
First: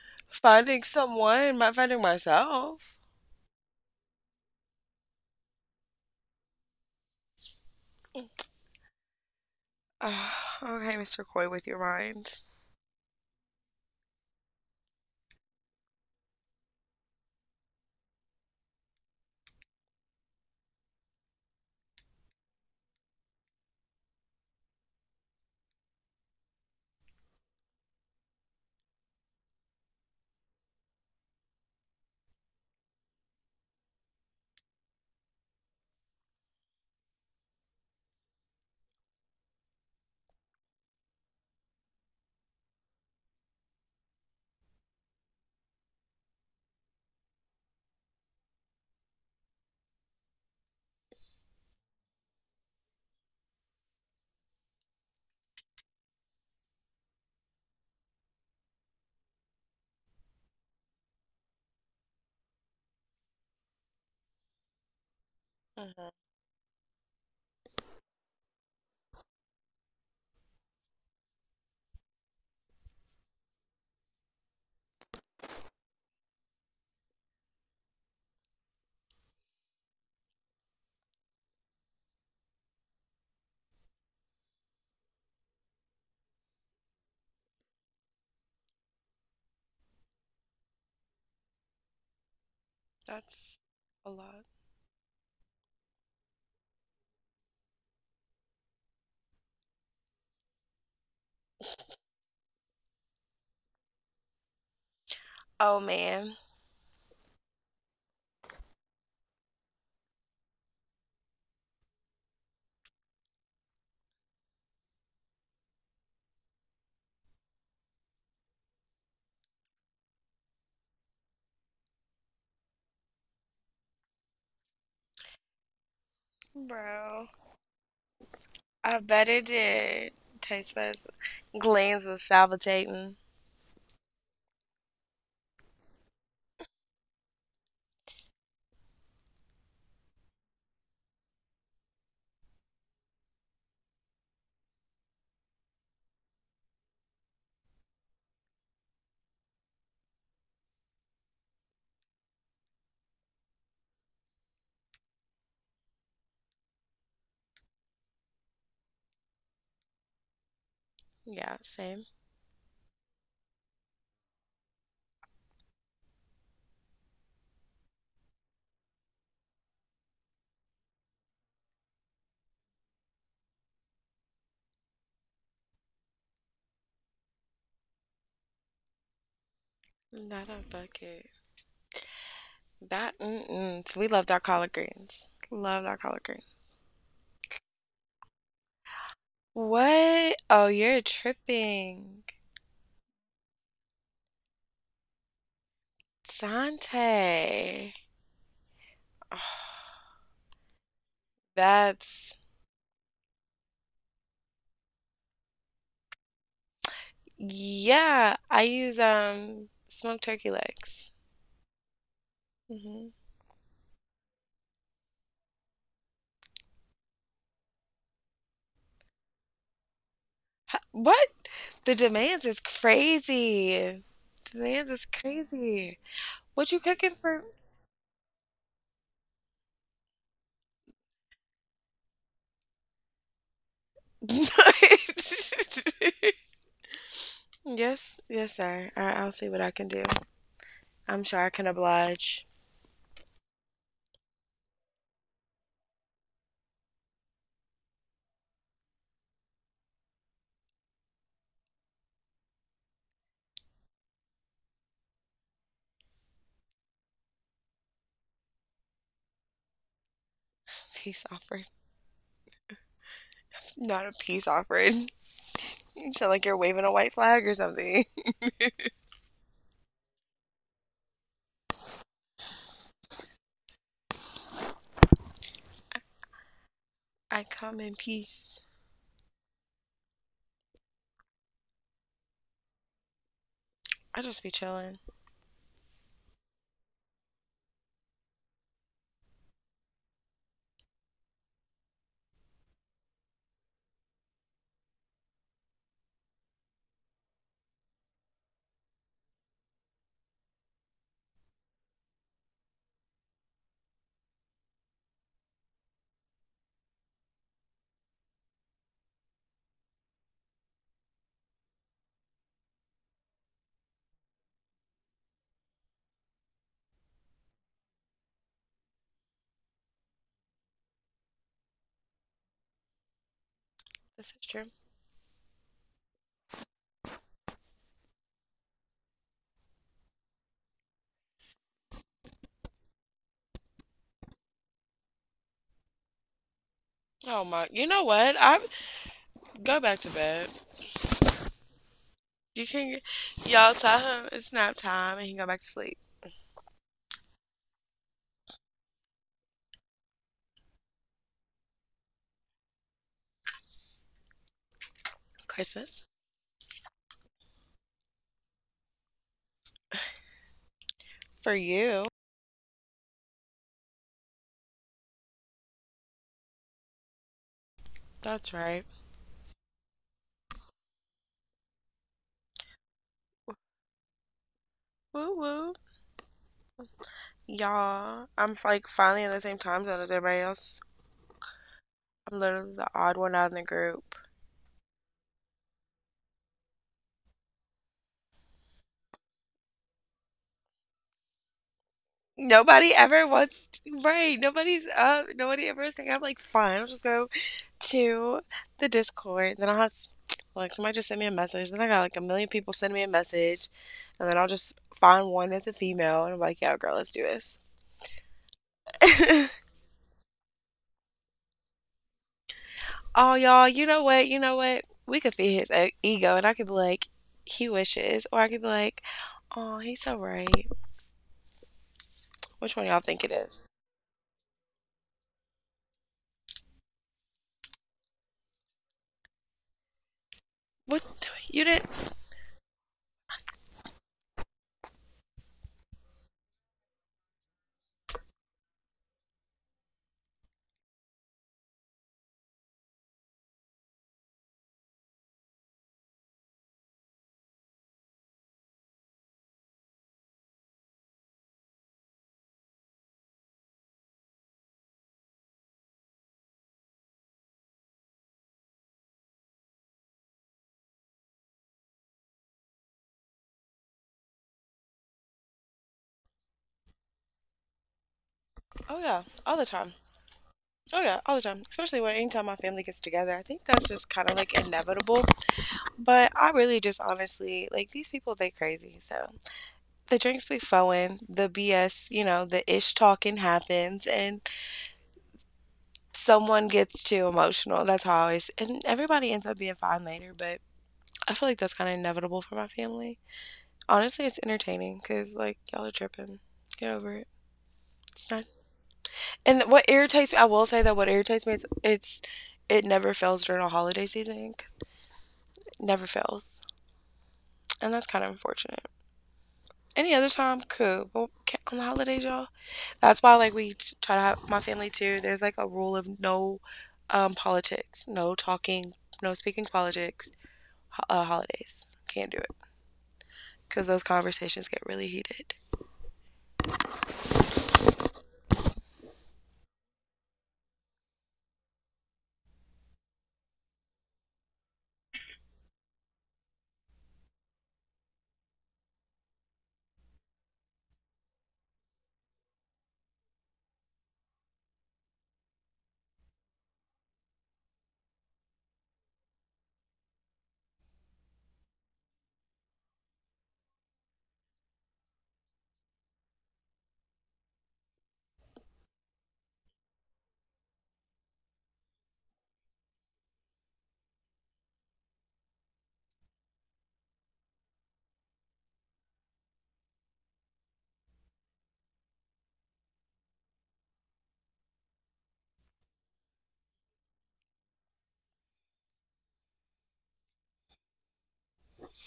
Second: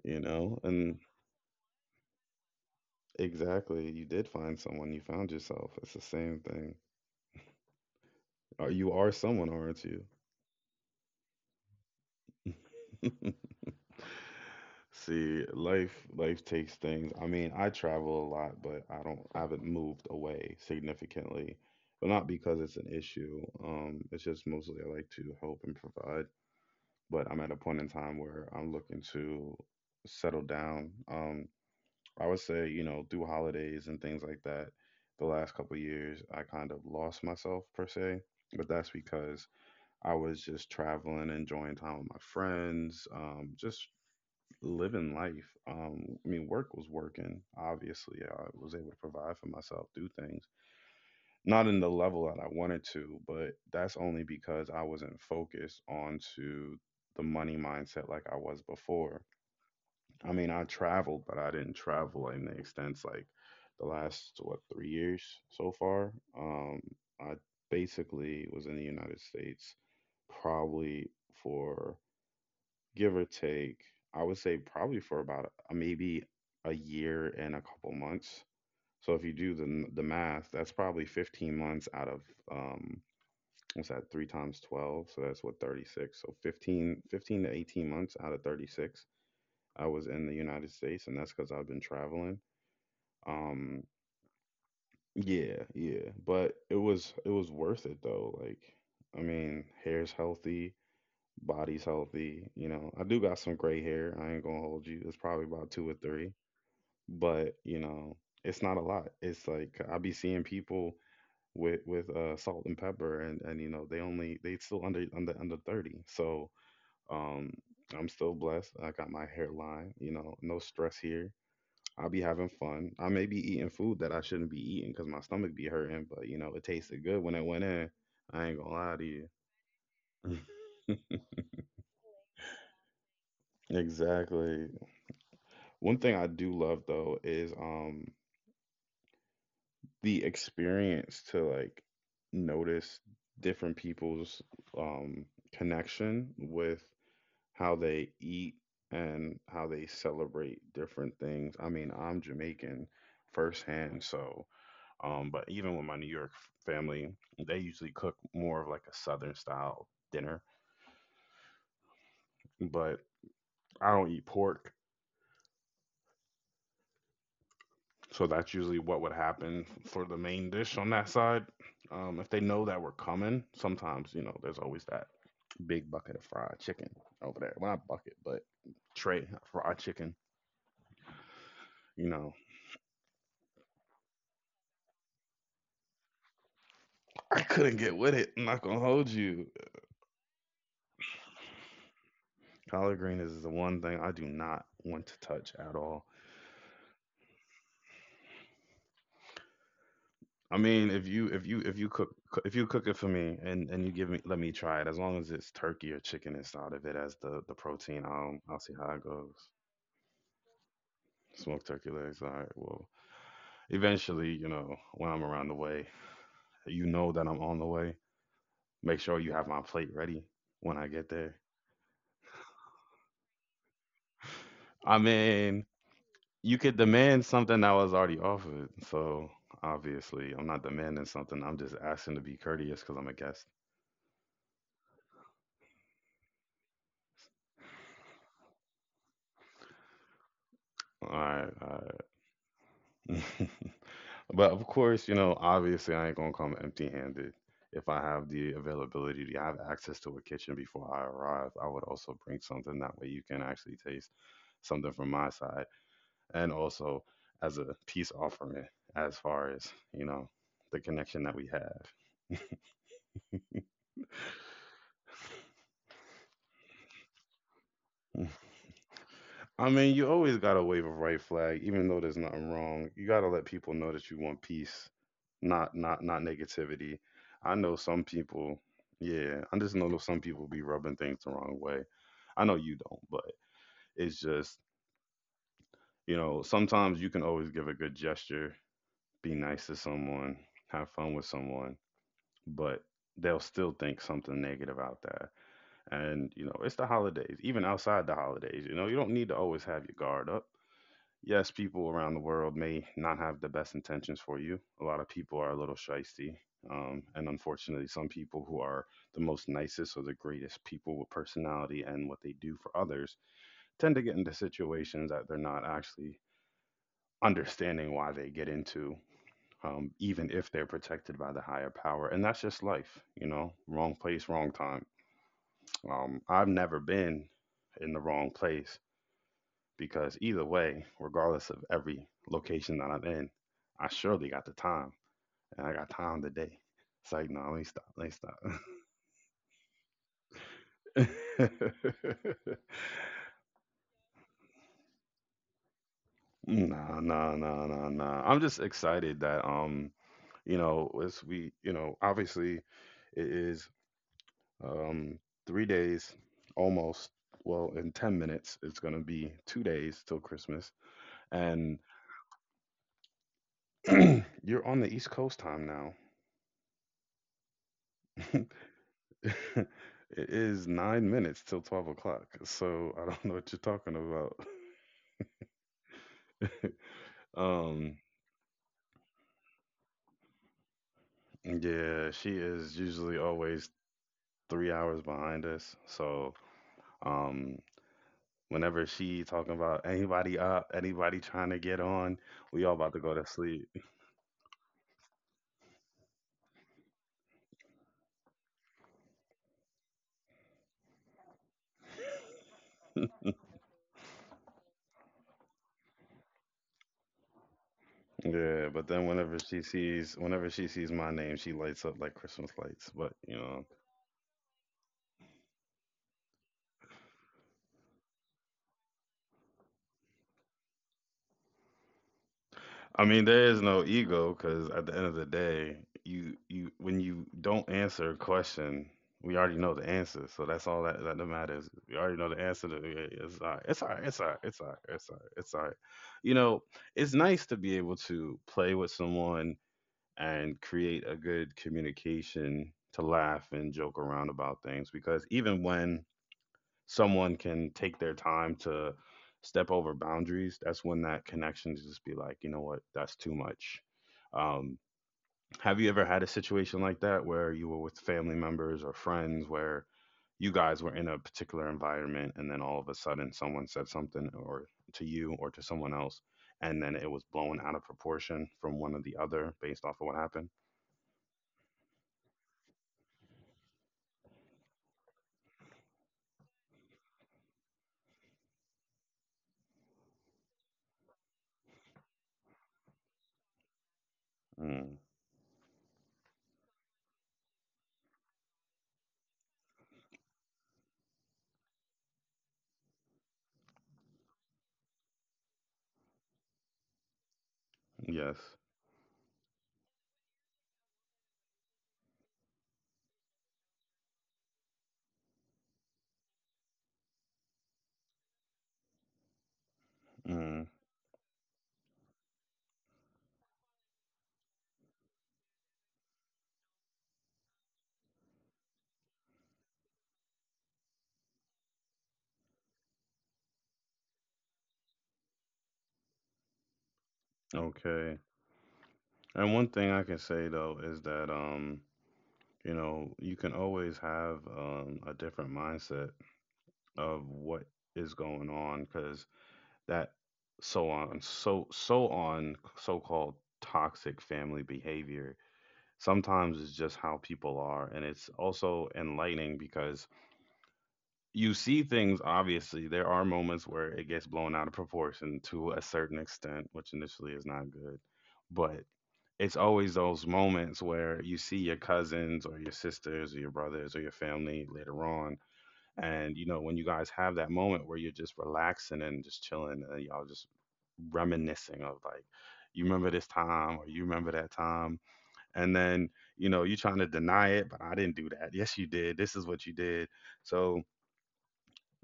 Speaker 1: you know?
Speaker 2: Finding
Speaker 1: And
Speaker 2: someone, not finding myself. (sighs)
Speaker 1: exactly, you did find someone, you found yourself. It's the same thing. You are someone, aren't you?
Speaker 2: Ah, okay, Mr. Coy, with your mind.
Speaker 1: See, life takes things. I mean, I travel a lot, but I haven't moved away significantly. But not because it's an issue. It's just mostly I like to help and provide. But I'm at a point in time where I'm looking to settle down. I would say, you know, through holidays and things like that, the last couple of years I kind of lost myself per se. But that's because I was just traveling, enjoying time with my friends, just living life. I mean, work was working. Obviously, I was able to provide for myself, do things, not in the level that I wanted to, but that's only because I wasn't focused onto the money mindset like I was before. I mean, I traveled, but I didn't travel in the extents like the last what 3 years so
Speaker 2: Mhm.
Speaker 1: far. Um, I basically was in the United States probably for give or take, I would say probably for about a, maybe a year and a couple months. So if you do the math, that's probably 15 months out of um what's that? 3 times 12, so that's what 36. So 15 to 18 months out of 36 I was in the United States and that's cuz I've been traveling.
Speaker 2: That's
Speaker 1: Um
Speaker 2: a lot.
Speaker 1: yeah, yeah, but it was worth it though. Like I mean, hair's healthy, body's healthy. You know, I do got some gray hair. I ain't gonna hold you. It's probably about
Speaker 2: Oh
Speaker 1: two or three,
Speaker 2: man,
Speaker 1: but you know, it's not a lot. It's like I be seeing people with salt and pepper, and you know, they still under 30. So um, I'm still blessed. I got my hairline. You know, no stress here. I'll be having fun. I may be eating food that I shouldn't be eating because my stomach be hurting, but you know, it tasted good
Speaker 2: bro.
Speaker 1: when it went in. I ain't gonna lie
Speaker 2: I
Speaker 1: to
Speaker 2: bet
Speaker 1: you.
Speaker 2: it did.
Speaker 1: (laughs)
Speaker 2: Taste buds, glands was salivating.
Speaker 1: Exactly. One thing I do love though is the experience to like notice different people's um connection with how they eat and how they celebrate different things. I mean, I'm Jamaican firsthand, so but even with my New York family, they usually cook more of like a southern style dinner,
Speaker 2: Yeah, same.
Speaker 1: but I don't eat pork. So that's usually what would happen for the main dish on that side. If they know that we're coming, sometimes you know there's always that big bucket of fried chicken over there. Well, not bucket, but tray of fried chicken.
Speaker 2: Not a bucket.
Speaker 1: You know,
Speaker 2: That mm-mm. So we loved our collard greens. Loved our collard greens.
Speaker 1: I couldn't get with it. I'm not gonna hold you.
Speaker 2: What? Oh, you're tripping,
Speaker 1: Collard green is the one thing I do not want to touch at all.
Speaker 2: Dante. Oh, (sighs)
Speaker 1: I mean, if you if you
Speaker 2: that's.
Speaker 1: if you cook it for me and you give me let me try it, as long as it's turkey or chicken inside of it as the protein,
Speaker 2: Yeah,
Speaker 1: I'll
Speaker 2: I
Speaker 1: see how
Speaker 2: use
Speaker 1: it goes.
Speaker 2: smoked turkey legs.
Speaker 1: Smoked turkey legs. All right. Well,
Speaker 2: Hmm
Speaker 1: eventually, you know, when I'm around the way, you know that I'm on the way. Make sure you have my plate ready when I get
Speaker 2: What?
Speaker 1: there.
Speaker 2: The demands is crazy. The demands
Speaker 1: I
Speaker 2: is
Speaker 1: mean,
Speaker 2: crazy.
Speaker 1: you
Speaker 2: What
Speaker 1: could
Speaker 2: you cooking
Speaker 1: demand
Speaker 2: for?
Speaker 1: something that was already offered. So obviously, I'm not demanding something. I'm just asking to be courteous because I'm a guest.
Speaker 2: (laughs) Yes, yes, sir. I, I'll see what I can do.
Speaker 1: All
Speaker 2: I'm sure I
Speaker 1: right,
Speaker 2: can
Speaker 1: all
Speaker 2: oblige.
Speaker 1: right. (laughs) But of course, you know, obviously, I ain't gonna come empty-handed. If I have the availability to have access to a kitchen before I arrive, I would also bring something. That way, you can actually taste something from my side and also as a peace offering as far as you know the
Speaker 2: Peace
Speaker 1: connection that we
Speaker 2: offering.
Speaker 1: have.
Speaker 2: Not a peace offering. (laughs) You sound like you're waving a white flag or something.
Speaker 1: (laughs) I mean, you always got to wave a right flag even though there's nothing wrong. You got to let people know that you want peace, not negativity.
Speaker 2: (laughs) I
Speaker 1: I know
Speaker 2: come in
Speaker 1: some people.
Speaker 2: peace.
Speaker 1: Yeah, I just know some people be rubbing things the wrong way. I know you don't, but it's
Speaker 2: I just be
Speaker 1: just,
Speaker 2: chilling.
Speaker 1: you know, sometimes you can always give a good gesture, be nice to someone, have fun with someone, but they'll still think something negative out that. And, you know, it's the holidays, even outside the holidays, you know, you don't need to always have your guard up. Yes, people around the world may not have the best intentions for you. A lot of people are a little shisty. And unfortunately, some people who are the most nicest or the greatest people with personality and what they do for others tend to get into situations that they're not actually understanding why they get into, even if they're protected by the higher power. And that's just life, you know, wrong
Speaker 2: This
Speaker 1: place,
Speaker 2: is
Speaker 1: wrong
Speaker 2: true.
Speaker 1: time. I've never been in the wrong place because either way, regardless of every location that I'm in, I surely got the time and I got time today. It's like, no,
Speaker 2: Oh
Speaker 1: let me
Speaker 2: my,
Speaker 1: stop.
Speaker 2: you know
Speaker 1: Let
Speaker 2: what? I go back to bed.
Speaker 1: me stop. (laughs)
Speaker 2: You can, y'all tell him it's nap time and he can go back to sleep.
Speaker 1: Nah, nah, nah, nah, nah. I'm just excited that you know, as we, you know, obviously it is um three
Speaker 2: Christmas
Speaker 1: days almost. Well, in 10 minutes, it's gonna be 2 days till Christmas.
Speaker 2: for
Speaker 1: And
Speaker 2: you.
Speaker 1: (clears throat) you're on the East Coast time
Speaker 2: That's right.
Speaker 1: now. (laughs) It is 9 minutes till 12 o'clock, so I don't know what you're talking about. (laughs)
Speaker 2: Woo woo.
Speaker 1: Um,
Speaker 2: Y'all, I'm like finally in the same time zone as everybody else.
Speaker 1: yeah,
Speaker 2: I'm
Speaker 1: she
Speaker 2: literally
Speaker 1: is
Speaker 2: the odd
Speaker 1: usually
Speaker 2: one out in the
Speaker 1: always
Speaker 2: group.
Speaker 1: 3 hours behind us. So, um, whenever she talking about anybody up, anybody trying to get on, we all
Speaker 2: Nobody
Speaker 1: about to go
Speaker 2: ever
Speaker 1: to
Speaker 2: wants
Speaker 1: sleep.
Speaker 2: to, right? Nobody's up. Nobody ever is thinking, I'm like, fine, I'll just go to the Discord. Then like, somebody just sent me a message. Then I got like a million people send me a
Speaker 1: (laughs)
Speaker 2: message. And then I'll just find one that's a female and I'm like, yeah, girl, let's do this.
Speaker 1: Yeah, but then
Speaker 2: (laughs)
Speaker 1: whenever she sees my name, she lights up like Christmas lights. But
Speaker 2: Oh,
Speaker 1: you
Speaker 2: y'all,
Speaker 1: know,
Speaker 2: you know what? We could feed his ego, and I could be like, he wishes, or I could be like, oh, he's so right. Which one y'all
Speaker 1: I
Speaker 2: think
Speaker 1: mean,
Speaker 2: it
Speaker 1: there is
Speaker 2: is?
Speaker 1: no ego because at the end of the day, you when you don't answer a question, we already know the answer. So that's all
Speaker 2: What
Speaker 1: that that
Speaker 2: you
Speaker 1: matters.
Speaker 2: did?
Speaker 1: We already know the answer. To, yeah, yeah, it's all right. It's all right. It's all right. It's all right. It's all right. It's all right. You know, it's nice to be able to play with someone and create a good communication to laugh and joke around about things because even when someone can take their time to step over boundaries, that's when that connection just be like, you know what, that's too much. Um, have you ever had a situation like that where you were with family members or friends where you guys were in a particular environment and then all of a sudden someone said something or to you or to someone else and then it was blown out of proportion from one
Speaker 2: Oh
Speaker 1: or the
Speaker 2: yeah,
Speaker 1: other
Speaker 2: all the
Speaker 1: based
Speaker 2: time.
Speaker 1: off of what happened?
Speaker 2: Oh yeah, all the time. Especially when anytime my family gets together, I think that's just kind of like inevitable. But I really just honestly like these people. They crazy. So the drinks be flowing, the BS, you know, the ish talking happens, and
Speaker 1: Mm,
Speaker 2: someone gets too emotional. That's how I always. And everybody ends up being fine later, but I feel like that's kind of inevitable for my family. Honestly, it's entertaining because like y'all are tripping. Get over it. It's
Speaker 1: yes.
Speaker 2: not. And what irritates me, I will say that what irritates me is it never fails during a holiday season, 'cause it never fails, and that's kind of unfortunate. Any other time,
Speaker 1: Mm,
Speaker 2: cool. But on the holidays, y'all, that's why like we try to have my family too. There's like a rule of no politics, no talking, no speaking politics. Holidays can't do it because those conversations get really heated.
Speaker 1: okay. And one thing I can say though is that you know, you can always have a different mindset of what is going on because that so on so so on so-called toxic family behavior sometimes is just how people are, and it's also enlightening because you see things. Obviously, there are moments where it gets blown out of proportion to a certain extent, which initially is not good, but it's always those moments where you see your cousins or your sisters or your brothers or your family later on. And, you know, when you guys have that moment where you're just relaxing and just chilling and y'all just reminiscing of like, you remember this time or you remember that time. And then, you know, you're trying to deny it, but I didn't do that. Yes, you did. This is what you did. So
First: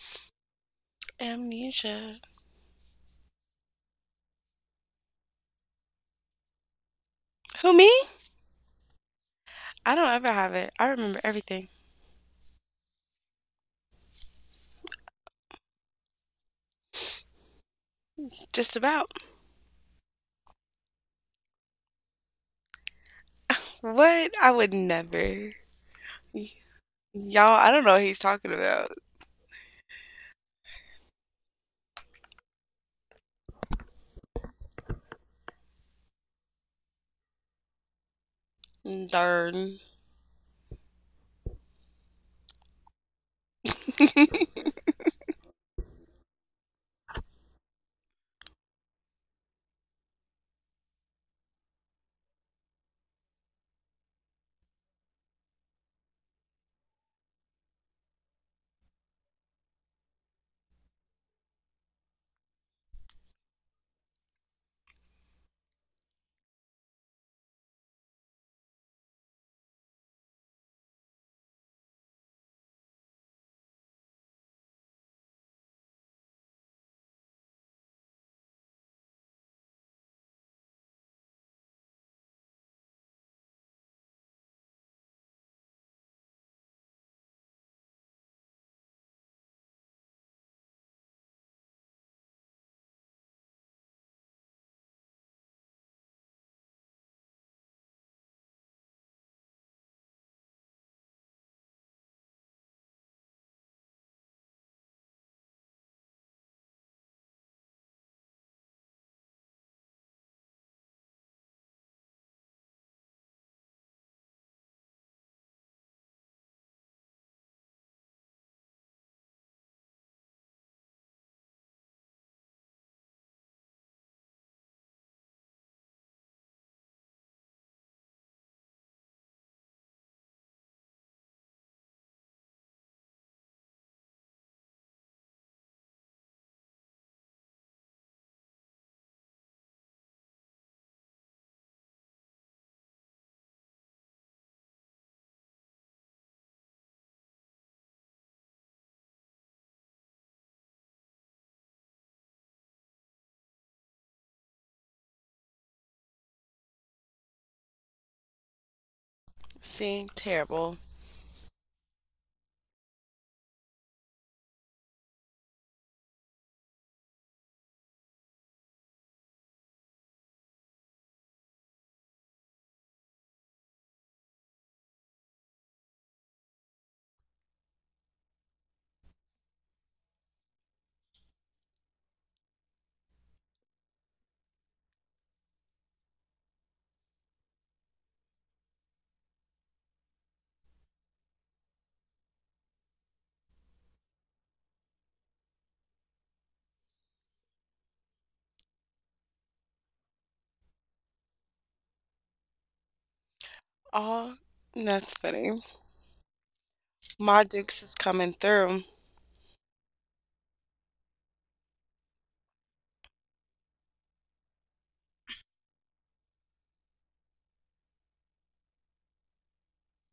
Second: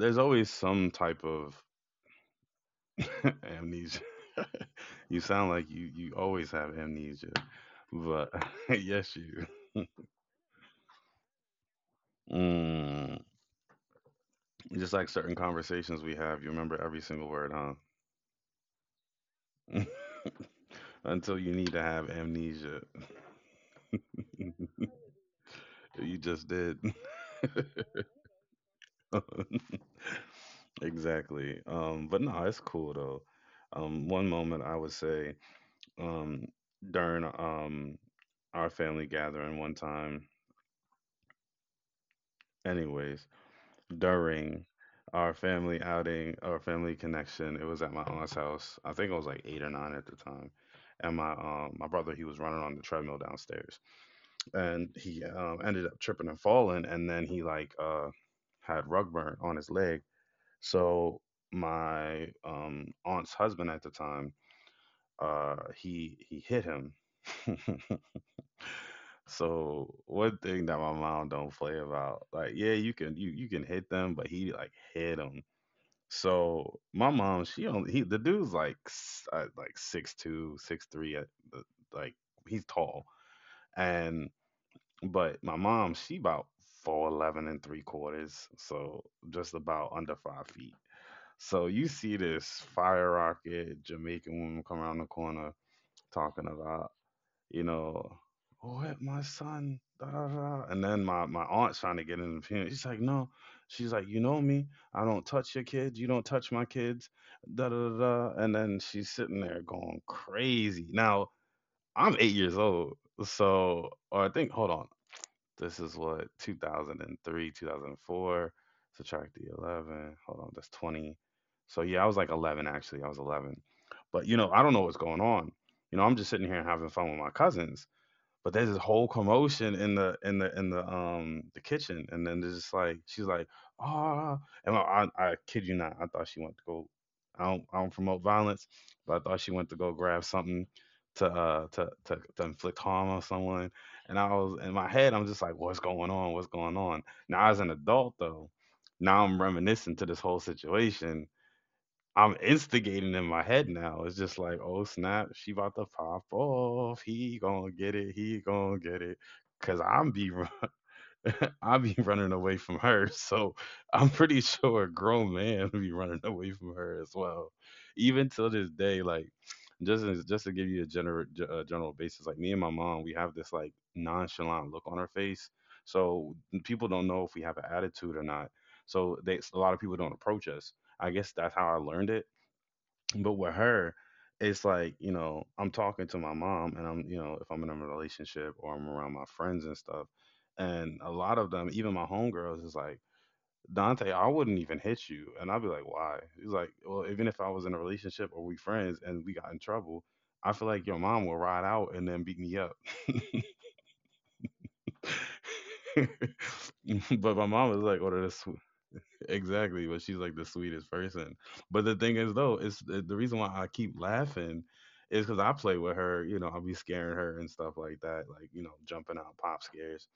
Speaker 1: there's always some type of
Speaker 2: Amnesia.
Speaker 1: (laughs) amnesia. You sound like you always have amnesia,
Speaker 2: Who, me?
Speaker 1: but (laughs) yes, you.
Speaker 2: I don't ever have it. I remember everything.
Speaker 1: Mm. Just like certain conversations we have, you remember every single word, huh?
Speaker 2: Just about.
Speaker 1: (laughs) Until you need to have amnesia.
Speaker 2: What? I
Speaker 1: (laughs)
Speaker 2: would never.
Speaker 1: You just
Speaker 2: Y-
Speaker 1: did.
Speaker 2: Y'all, I don't know what he's talking about.
Speaker 1: (laughs) Exactly. But no, it's cool though. One moment I would say, um, during our family gathering one
Speaker 2: Darn.
Speaker 1: time, anyways, during
Speaker 2: (laughs)
Speaker 1: our family outing, our family connection, it was at my aunt's house. I think I was like eight or nine at the time. And my my brother, he was running on the treadmill downstairs. And he ended up tripping and falling, and then he like had rug burn on his leg. So my aunt's husband at the time, he hit him. (laughs) So one thing that my mom don't play about, like yeah, you can hit them, but he like hit him. So my mom, she only he the dude's like like 6'2", 6'3", uh, like he's tall, and but my mom, she about 4'11" and three quarters, so just about under 5 feet. So you see this fire rocket Jamaican woman come around the corner talking about, you know, oh, hit my son, da da da. And then my aunt's trying to get in the opinion. She's like, no, she's like, you know me, I don't touch your kids, you don't touch my kids, da da da. Da." And then she's sitting there going crazy. Now I'm 8 years old, so, or I think, hold on. This is what, 2003, 2004. Subtract the 11. Hold on, that's 20. So yeah, I was like 11 actually. I was 11. But you know, I don't know what's going on. You know, I'm just sitting here having fun with my cousins, but there's this whole commotion in the kitchen, and then there's just like she's like, ah, and I kid you not, I thought she went to go. I don't promote violence, but I thought she went to go grab something to to inflict harm on someone, and I was in my head, I'm just like, what's going on? What's going on? Now as an adult though, now I'm reminiscing to this whole situation, I'm instigating in my head now. It's just like, oh snap, she about to pop off. He gonna get it. He gonna get it. Cause
Speaker 2: See? Terrible.
Speaker 1: (laughs) I be running away from her. So I'm pretty sure a grown man (laughs) be running away from her as well. Even till this day, like just to give you a general basis, like me and my mom, we have this like nonchalant look on our face. So people don't know if we have an attitude or not. So they a lot of people don't approach us. I guess that's how I learned it, but with her, it's like, you know, I'm talking to my mom and I'm, you know, if I'm in a relationship or I'm around my friends and stuff. And a lot of them, even my homegirls, is like, Dante, I wouldn't even hit you. And I'd be like, why? He's like, well, even if I was in a relationship or we friends and we got in trouble, I feel like your mom will ride out and then beat me up.
Speaker 2: Oh, that's funny.
Speaker 1: (laughs) But my
Speaker 2: Ma
Speaker 1: mom is
Speaker 2: Dukes is
Speaker 1: like, oh,
Speaker 2: coming
Speaker 1: this.
Speaker 2: through.
Speaker 1: Exactly, but she's like the sweetest person. But the thing is, though, it's the reason why I keep laughing is because I play with her. You know, I'll be scaring her and stuff like that, like you know, jumping out pop scares.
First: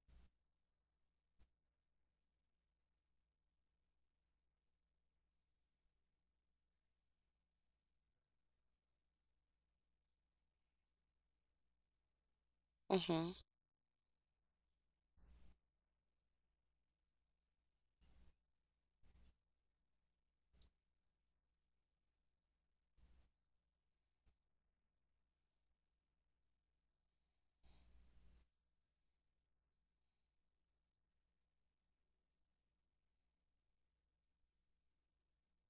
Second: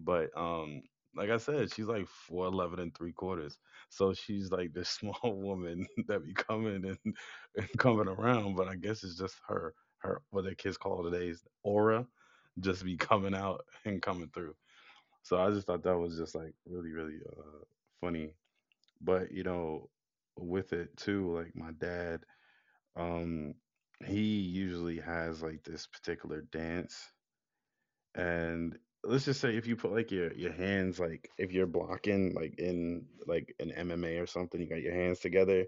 Speaker 1: But Like I said, she's like 4'11" and three quarters, so she's like this small (laughs) woman that be and coming around. But I guess it's just her, what the kids call today's aura, just be
Speaker 2: Hmm.
Speaker 1: coming out and coming through. So I just thought that was just like really, really funny, but you know, with it too, like my dad, um he usually has like this particular dance, and let's just say if you put like your hands, like if you're blocking like in like an MMA or something, you got your hands together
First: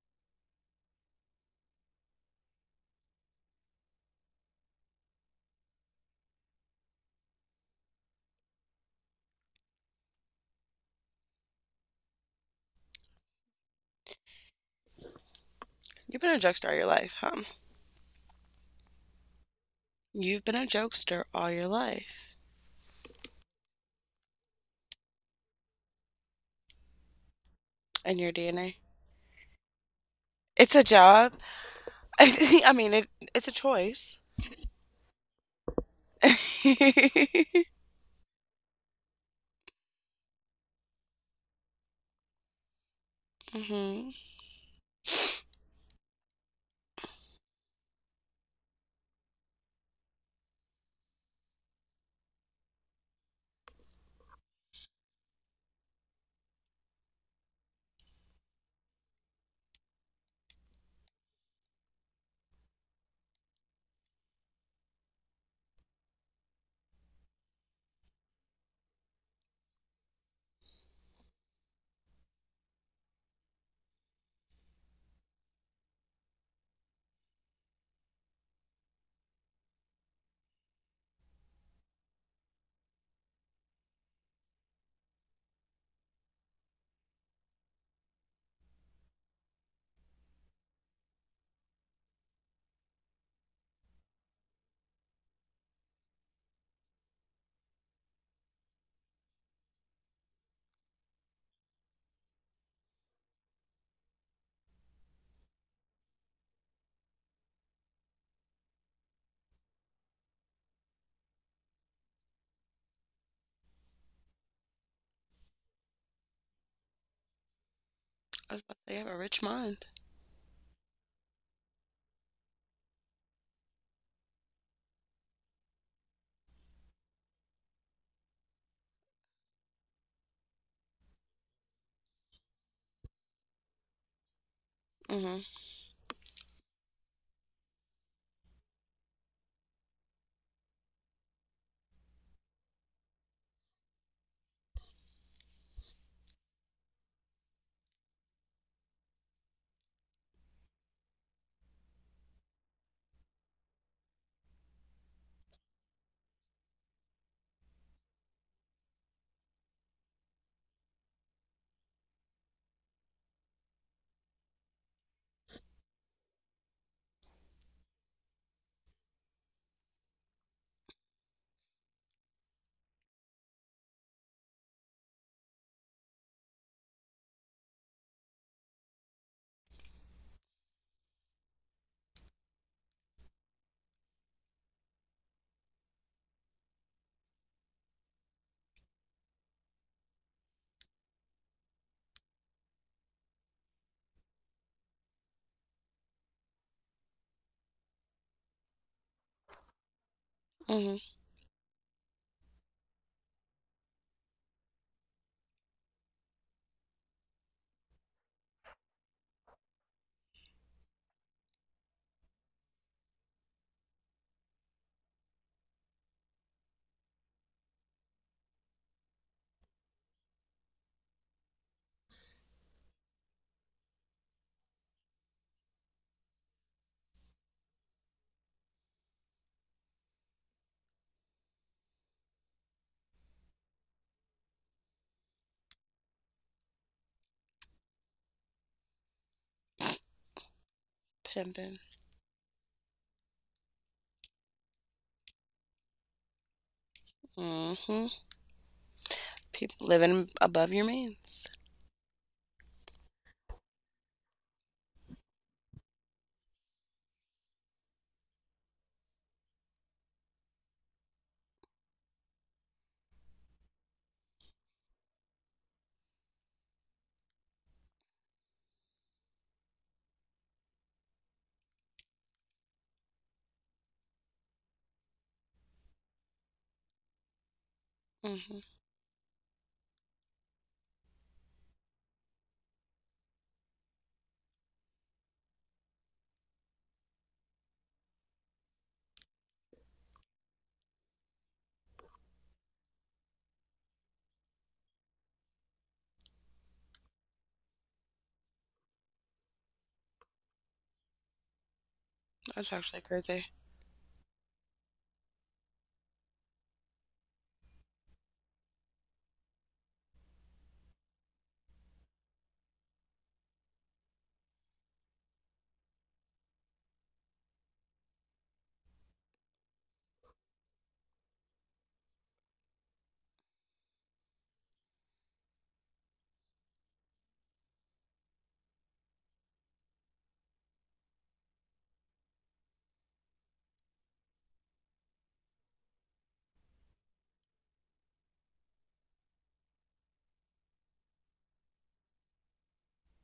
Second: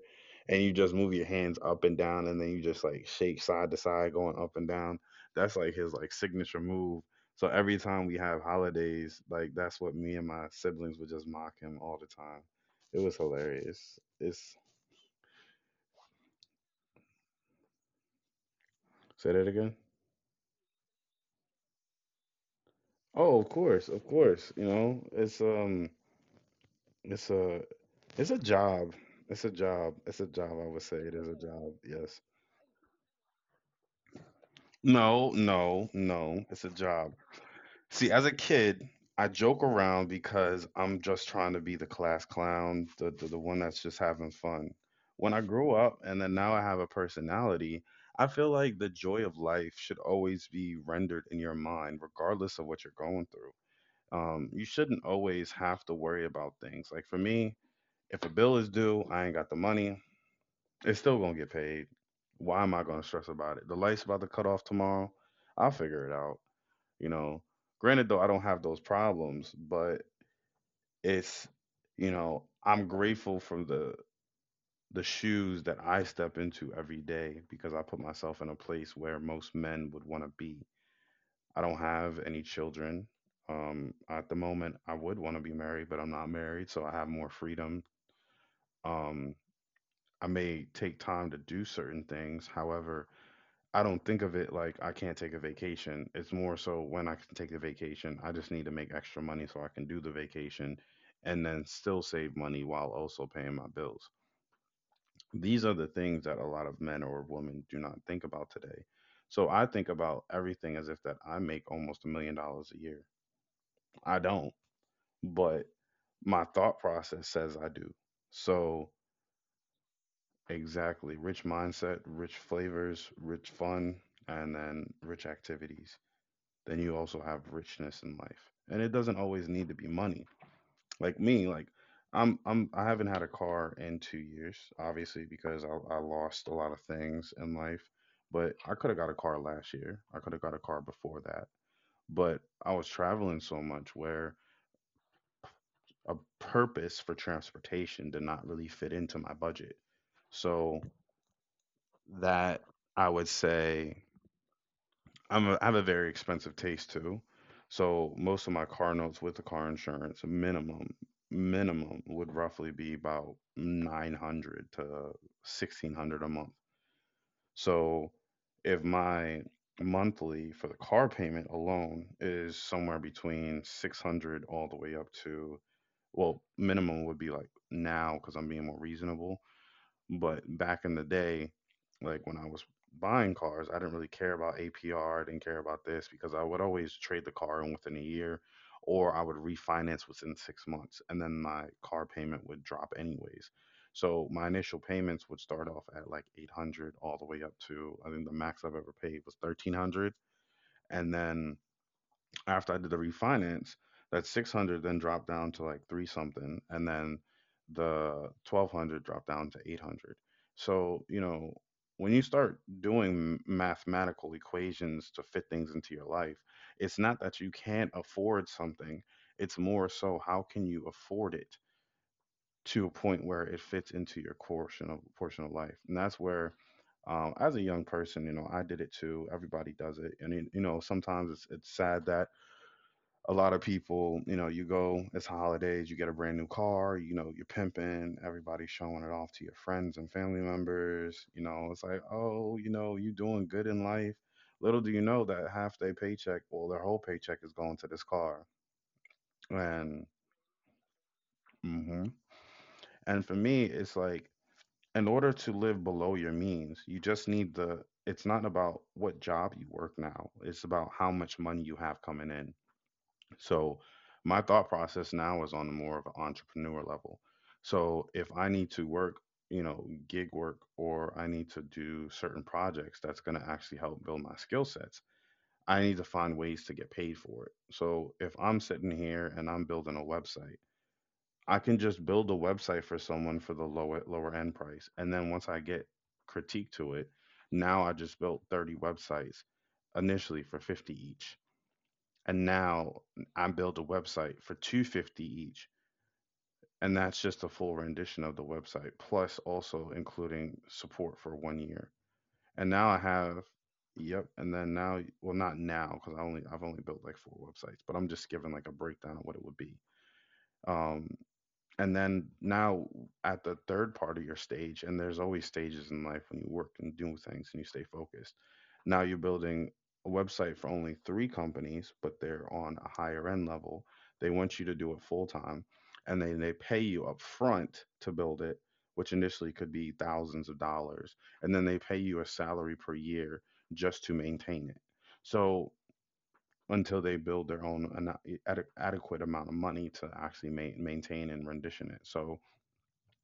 Speaker 1: and you just move your hands up and down and then you just like shake side to side going up and down. That's like his like signature move. So every time we have holidays, like that's what me and my siblings would just mock him all the time. It was hilarious. It's,
Speaker 2: You've been a jokester all your life, huh?
Speaker 1: say that again.
Speaker 2: You've been a jokester all your life.
Speaker 1: Oh, of course, of course. You know, it's a,
Speaker 2: In
Speaker 1: it's
Speaker 2: your
Speaker 1: a
Speaker 2: DNA.
Speaker 1: job. It's a job. It's a job. I
Speaker 2: It's
Speaker 1: would
Speaker 2: a
Speaker 1: say it is
Speaker 2: job.
Speaker 1: a job.
Speaker 2: (laughs)
Speaker 1: Yes.
Speaker 2: I mean, it's a choice.
Speaker 1: No, no, no. It's a
Speaker 2: (laughs)
Speaker 1: job. See, as a kid, I joke around because I'm just trying to be the class clown, the one that's just
Speaker 2: Hmm.
Speaker 1: having fun. When I grow up and then now I have a personality, I feel like the joy of life should always be rendered in your mind, regardless of what you're going through. You shouldn't always have to worry about things. Like for me, if a bill is due, I ain't got the money. It's still gonna get paid. Why am I gonna stress about it? The light's about to cut off tomorrow. I'll figure it out. You know. Granted, though, I don't have those problems, but it's, you know, I'm grateful for the shoes that I step into every day because I put myself in a place where most men would want to be. I don't have any children. At the moment, I would want to be married, but I'm not married, so I have more freedom. Um, I may take time to do certain things. However, I don't think of it like I can't take a vacation. It's more so when I can take the vacation, I just need to make extra money so I can do the vacation and then still save money while also paying my bills. These are the things that a lot of men or women do not think about today. So I think about everything as if that I make almost $1 million a year. I don't, but my thought process says I do.
Speaker 2: I was about
Speaker 1: So
Speaker 2: to say, you have a rich mind.
Speaker 1: exactly, rich mindset, rich flavors, rich fun, and then rich activities. Then you also have richness in life. And it doesn't always need to be money. Like me, like I'm I haven't had a car in 2 years, obviously
Speaker 2: Hmm.
Speaker 1: because I lost a lot of things in life, but I could have got a car last year. I could have got a car before that. But I was traveling so much where a purpose for transportation did not really fit into my budget. So that, I would say, I have a very expensive taste too. So most of my car notes with the car insurance, minimum would roughly be about 900 to 1600 a month. So if my monthly for the car payment alone is somewhere between 600 all the way up to, well, minimum would be like now because I'm being more reasonable, but back in the day, like when I was buying cars, I didn't really care about APR, I didn't care about this because I would always trade the car in within a year or I would refinance within 6 months and then my car payment would drop anyways. So my initial payments would start off at like 800 all the way up to, I think the max I've ever paid was 1300,
Speaker 2: Mhm.
Speaker 1: and then after I did the refinance, that 600 then dropped down to like three something, and then the 1200 dropped down to 800. So, you know, when you start doing mathematical equations to fit things into your life, it's not that you can't afford something, it's more so how can you afford it to a point where it fits into your portion of life. And that's where, as a young person, you know, I did it too. Everybody does it, and you know, sometimes it's sad that a lot of people, you know, you go, it's holidays, you get a brand new car, you know, you're pimping, everybody's showing it off to your friends and family members. You know,
Speaker 2: Pimping.
Speaker 1: it's like, oh, you know, you doing good in life. Little do you know that half their paycheck, well, their whole paycheck is going to this
Speaker 2: Mhm.
Speaker 1: car.
Speaker 2: People
Speaker 1: And
Speaker 2: living above your means.
Speaker 1: hmm. And for me, it's like, in order to live below your means, you just need the. It's not about what job you work now. It's about how much money you have coming in. So my thought process now is on the more of an entrepreneur level. So if I need to work, you know, gig work, or I need to do certain projects that's going to actually help build my skill sets, I need to find ways to get paid for it. So if I'm
Speaker 2: Mhm.
Speaker 1: sitting here and I'm building a website, I can just build a website for someone for the lower end price. And then once I get critique to it, now I just built 30 websites initially for 50 each, and now I build a website for 250 each, and that's just a full rendition of the website plus also including support for 1 year. And
Speaker 2: That's
Speaker 1: now I
Speaker 2: actually
Speaker 1: have,
Speaker 2: crazy.
Speaker 1: yep, and then now, well not now cuz I've only built like four websites, but I'm just giving like a breakdown of what it would be. Um, and then now at the third part of your stage, and there's always stages in life when you work and do things and you stay focused, now you're building a website for only three companies but they're on a higher end level, they want you to do it full time, and then they pay you up front to build it, which initially could be thousands of dollars, and then they pay you a salary per year just to maintain it, so until they build their own adequate amount of money to actually maintain and rendition it. So,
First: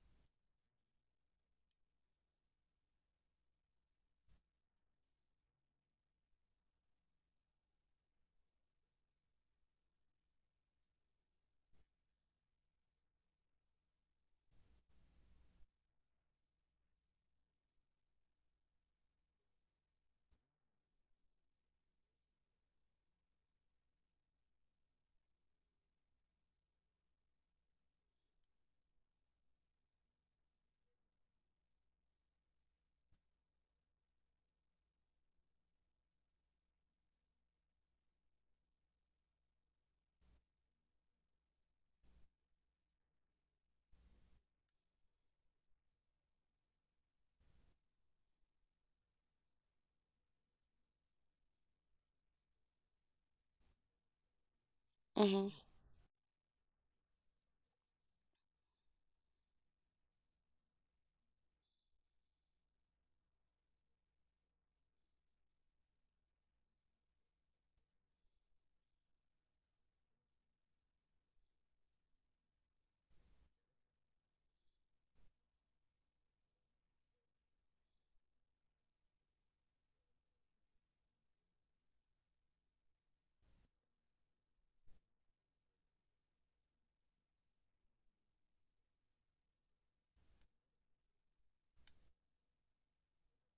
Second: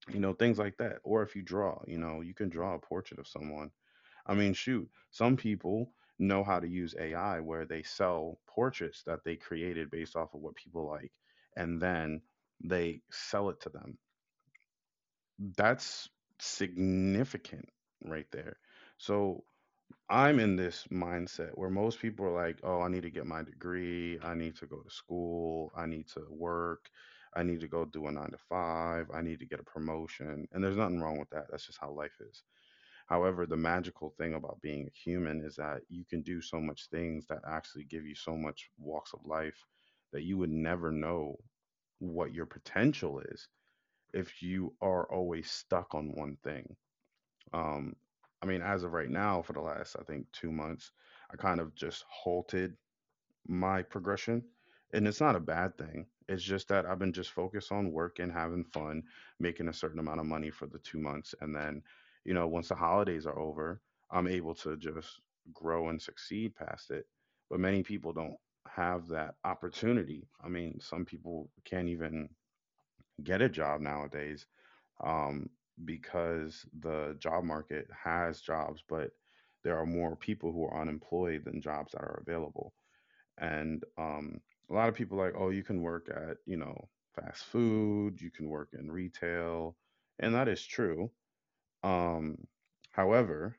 Speaker 1: you know, things like that. Or if you draw, you know, you can draw a portrait of someone. I mean, shoot, some people know how to use AI where they sell portraits that they created based off of what people like, and then they sell it to them. That's significant right there. So, I'm in this mindset where most people are like, "Oh, I need to get my degree. I need to go to school. I need to work. I need to go do a nine to five. I need to get a promotion." And there's nothing wrong with that. That's just how life is. However, the magical thing about being a human is that you can do so much things that actually give you so much walks of life that you would never know what your potential is if you are always stuck on one thing. Um, I mean, as of right now, for the last I think 2 months, I kind of just halted my progression, and it's not a
Speaker 2: Mhm.
Speaker 1: bad thing. It's just that I've been just focused on work and having fun, making a certain amount of money for the 2 months, and then, once the holidays are over, I'm able to just grow and succeed past it. But many people don't have that opportunity. I mean, some people can't even get a job nowadays, um, because the job market has jobs, but there are more people who are unemployed than jobs that are available. And a lot of people are like, "Oh, you can work at, you know, fast food, you can work in retail." And that is true. Um, however,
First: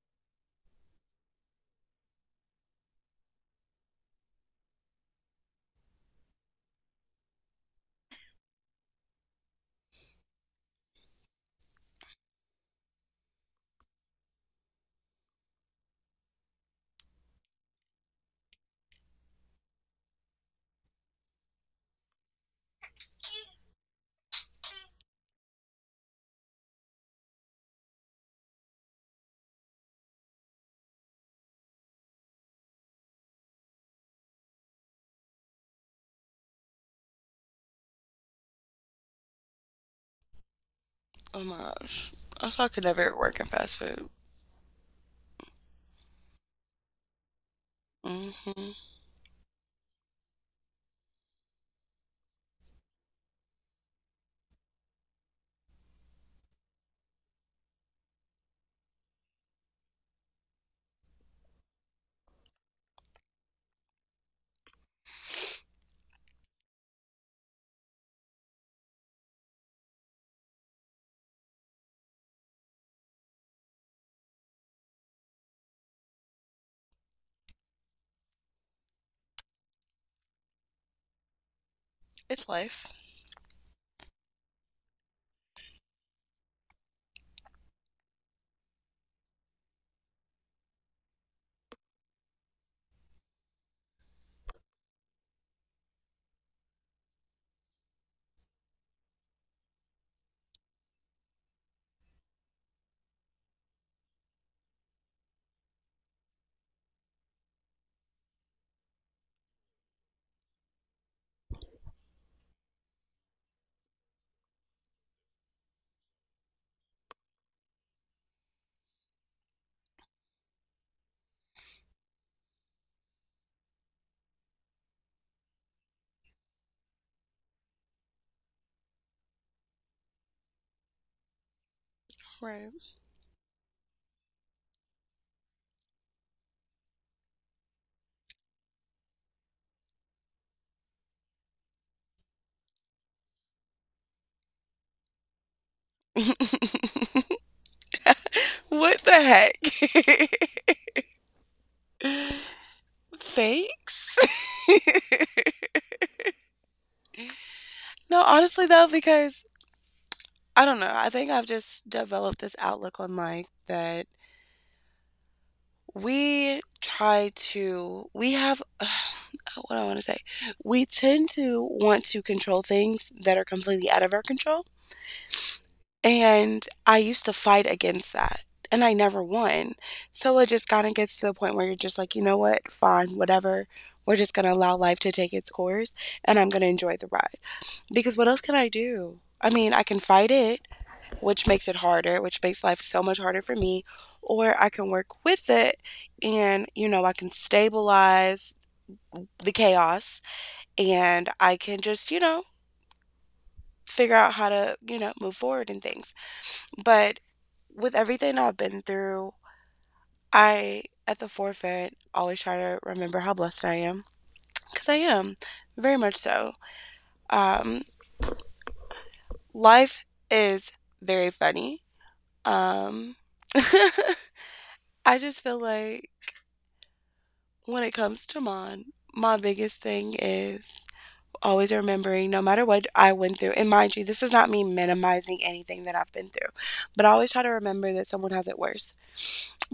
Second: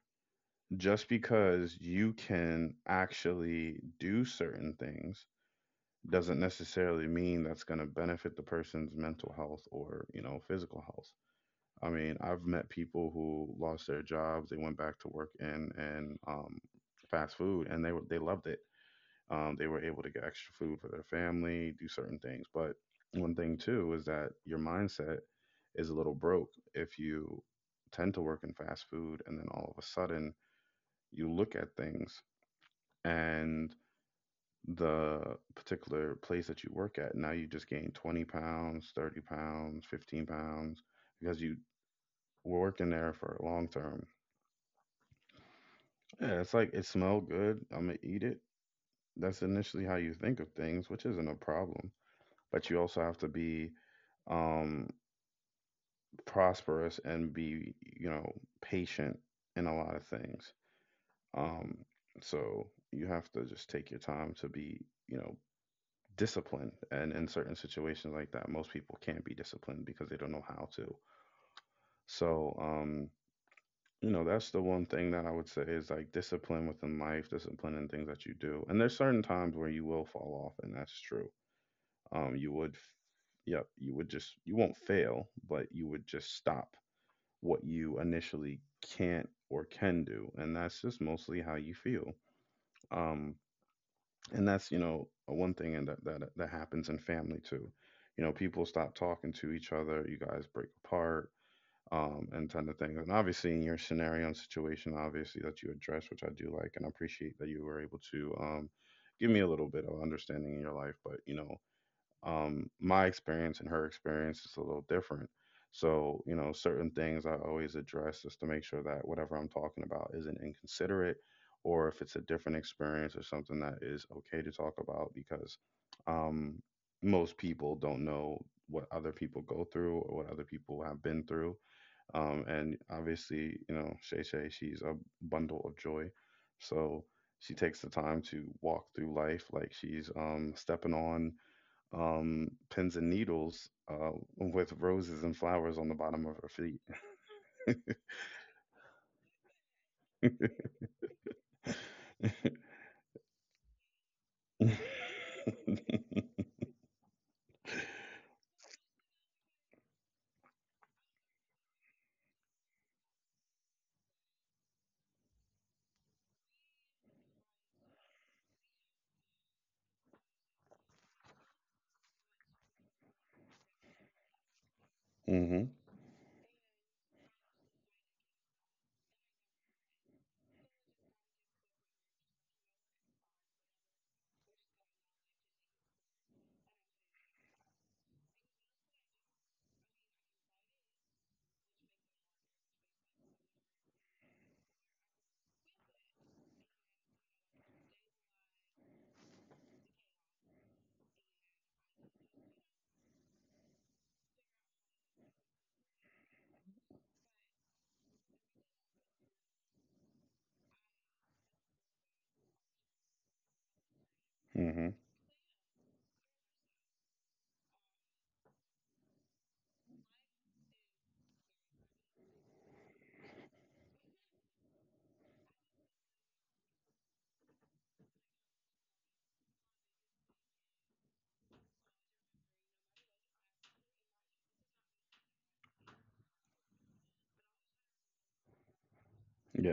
Speaker 1: just because you can actually do certain things doesn't necessarily mean that's going to benefit the person's mental health or, you know, physical health. I mean, I've met people who lost their jobs. They went back to work in fast food, and they loved it. They were able to get extra food for their family, do certain things. But one thing too is that your mindset is a little broke if you tend to work in fast food, and then all of a sudden you look at things and the particular place that you work at, now you just gain 20 pounds, 30 pounds, 15 pounds
Speaker 2: Oh
Speaker 1: because you
Speaker 2: my gosh. I
Speaker 1: were
Speaker 2: thought I could
Speaker 1: working there
Speaker 2: never
Speaker 1: for
Speaker 2: work in
Speaker 1: long
Speaker 2: fast
Speaker 1: term.
Speaker 2: food.
Speaker 1: Yeah, it's like it smelled good. I'm gonna eat it.
Speaker 2: Mhm.
Speaker 1: That's initially how you think of things, which isn't a problem. But you also have to be um, prosperous and be, you know, patient in a lot of things. Um, so you have to just take your time to be, you know, disciplined. And in certain situations like that, most people can't be disciplined because they don't know how to. So, you know, that's the one thing that I would say is, like, discipline within life, discipline in things that you do. And there's certain times where you will fall off, and that's true. um
Speaker 2: It's
Speaker 1: you would
Speaker 2: life.
Speaker 1: f- yep, you would just, you won't fail, but you would just stop what you initially can't or can do, and that's just mostly how you feel. um and that's, you know, one thing. And that happens in family too. You know, people stop talking to each other, you guys break apart, and ton of things. And obviously, in your scenario and situation, obviously that you address, which I do like, and I appreciate that you were able to give me a little bit of understanding in your life. But you know, my experience and her experience is a little different. So you know, certain things I always address just to make sure that whatever I'm talking about isn't inconsiderate, or if it's a different experience or something that is okay to talk about because. Um, most people don't know what other people go through or what other people have been through, and
Speaker 2: Right.
Speaker 1: obviously, Shay Shay, she's a bundle of joy. So she takes the time to walk through life like she's stepping on pins and needles with roses and flowers on the bottom of her feet.
Speaker 2: (laughs) What the heck? (laughs) Thanks.
Speaker 1: (laughs)
Speaker 2: (laughs) No, honestly though, because I don't know. I think I've just developed this outlook on life that We try to we have (sighs) what do I want to say? We tend to want to control things that are completely out of our control,
Speaker 1: Hmm.
Speaker 2: and I used to fight against that, and I never won. So it just kinda gets to the point where you're just like, "You know what? Fine, whatever. We're just gonna allow life to take its course, and I'm gonna enjoy the ride." Because what else can I do? I mean, I can fight it, which makes it harder, which makes life so much harder for me. Or I can work with it and, you know, I can stabilize the chaos and I can just, you know, figure out how to, you know, move forward in things. But with everything I've been through, I, at the forefront, always try to remember how blessed I am because
Speaker 1: Hmm.
Speaker 2: I am very much so. Um, life is very funny. Um, (laughs) I just feel like when it comes to mine, my biggest thing is always remembering no matter what I went through, and mind you, this is not me minimizing anything that I've been through, but I always try to remember that someone has it worse.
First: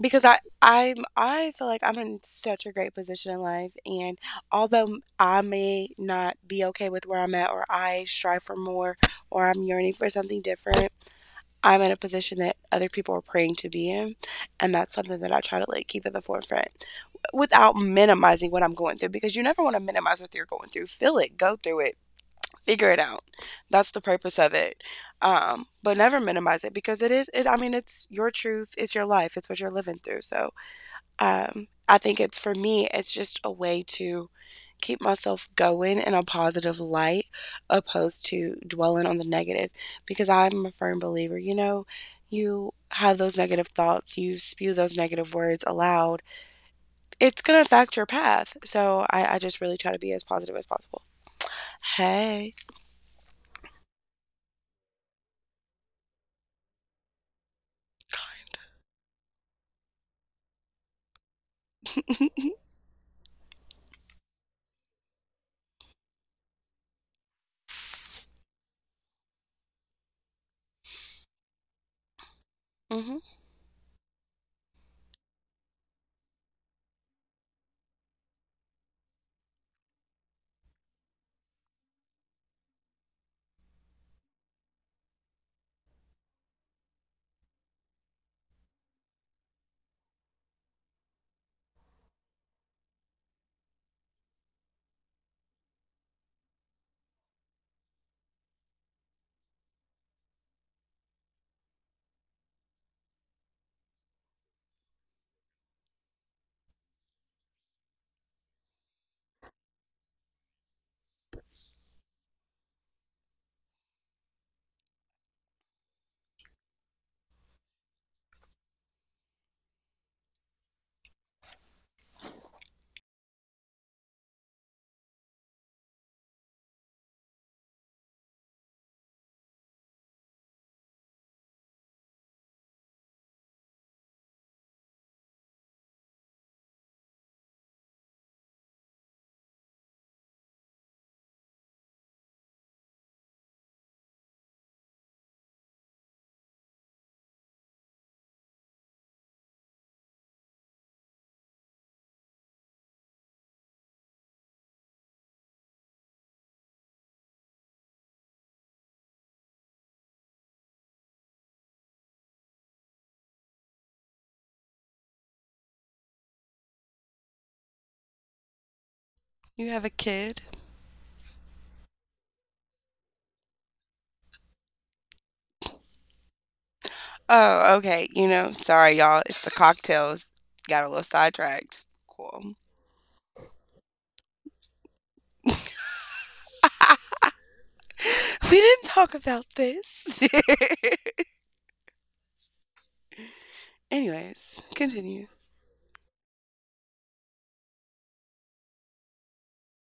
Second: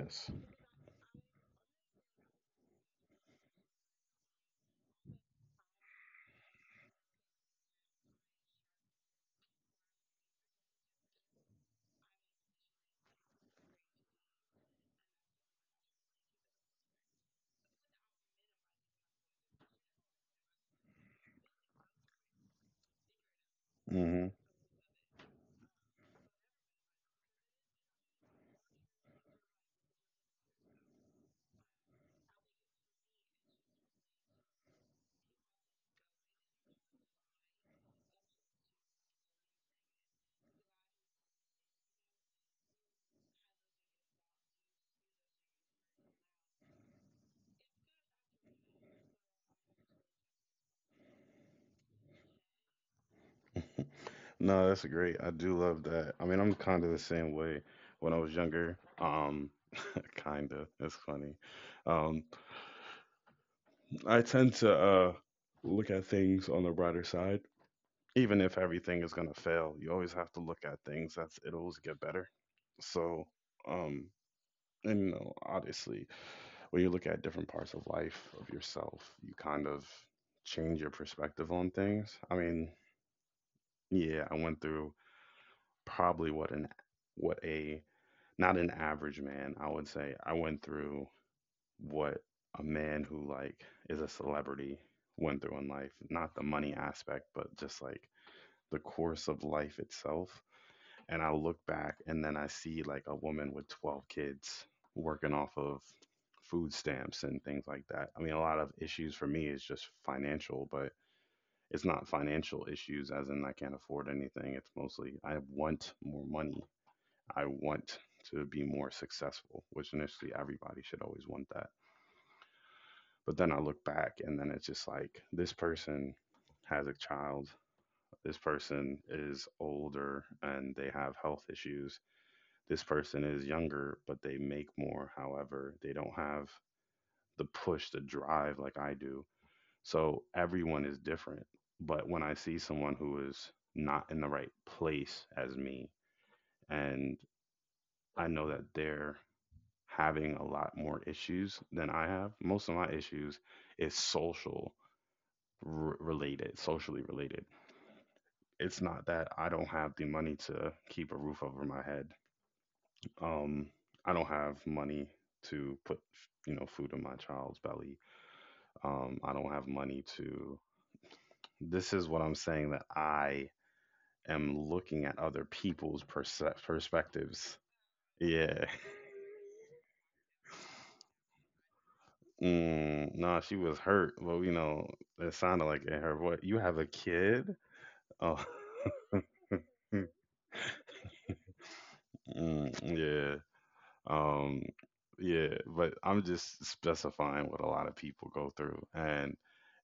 Speaker 2: Because I feel like I'm in such a great position in life and although I may not be okay with where I'm at or I strive for more or I'm yearning for something different, I'm in a position that other people are praying to be in and that's something that I try to like keep at the forefront without minimizing what I'm going through because you never want to minimize what you're going through. Feel it, go through it, figure it out. That's the
Speaker 1: Hmm.
Speaker 2: purpose of it. But never minimize it because it is it I mean it's your truth, it's your life, it's what you're living through. So, um, I think it's for me it's just a way to keep myself going in a positive light opposed to dwelling on the negative because I'm a firm believer, you know, you have those negative thoughts, you spew those negative words aloud, it's gonna affect your path. So I just really try to be as positive as possible. Hey.
Speaker 1: (laughs) No, that's great. I do love that. I mean, I'm kind of the same way when I was younger. (laughs) Kind of. It's funny. Um, I tend to look at things on the brighter side, even if everything is gonna fail. You always have to look at things that's it'll always get better.
Speaker 2: Hmm.
Speaker 1: So, um, and you know, obviously, when you look at different parts of life of yourself, you kind of change your perspective on things. I mean, yeah, I went through probably what a not an average man. I would say I went through what a man who, like, is a celebrity went through in life, not the money aspect, but just like the course of life itself. And I look back, and then I see like a woman with 12 kids working off of food stamps and things like that. I mean, a lot of issues for me is just financial, but it's not financial issues as in I can't afford anything. It's mostly I want more money. I want to be more successful, which initially everybody should always want that. But then I look back, and then it's just like, this person has a child, this person is older and they have health issues, this person is younger, but they make more. However, they don't have the push, the drive like I do. So everyone is different. But when I see someone who is not in the right place as me, and I know that they're having a lot more issues than I have, most of my issues is social, related, socially related. It's not that I don't have the money to keep a roof over my head. Um, I don't have money to put, you know, food in my child's belly. I don't have
Speaker 2: You have a
Speaker 1: money
Speaker 2: kid?
Speaker 1: to. This is what I'm saying, that I am looking at other people's perspectives.
Speaker 2: Oh, okay. You know,
Speaker 1: Yeah. (laughs)
Speaker 2: sorry y'all. It's the cocktails. Got a little sidetracked. Cool. (laughs)
Speaker 1: Mm, nah, she was hurt. Well, you know, it sounded like in her voice. You have a kid? Oh.
Speaker 2: We didn't talk about
Speaker 1: (laughs)
Speaker 2: this.
Speaker 1: Mm, yeah.
Speaker 2: (laughs) Anyways,
Speaker 1: Um,
Speaker 2: continue.
Speaker 1: yeah, but I'm just specifying what a lot of people go through. And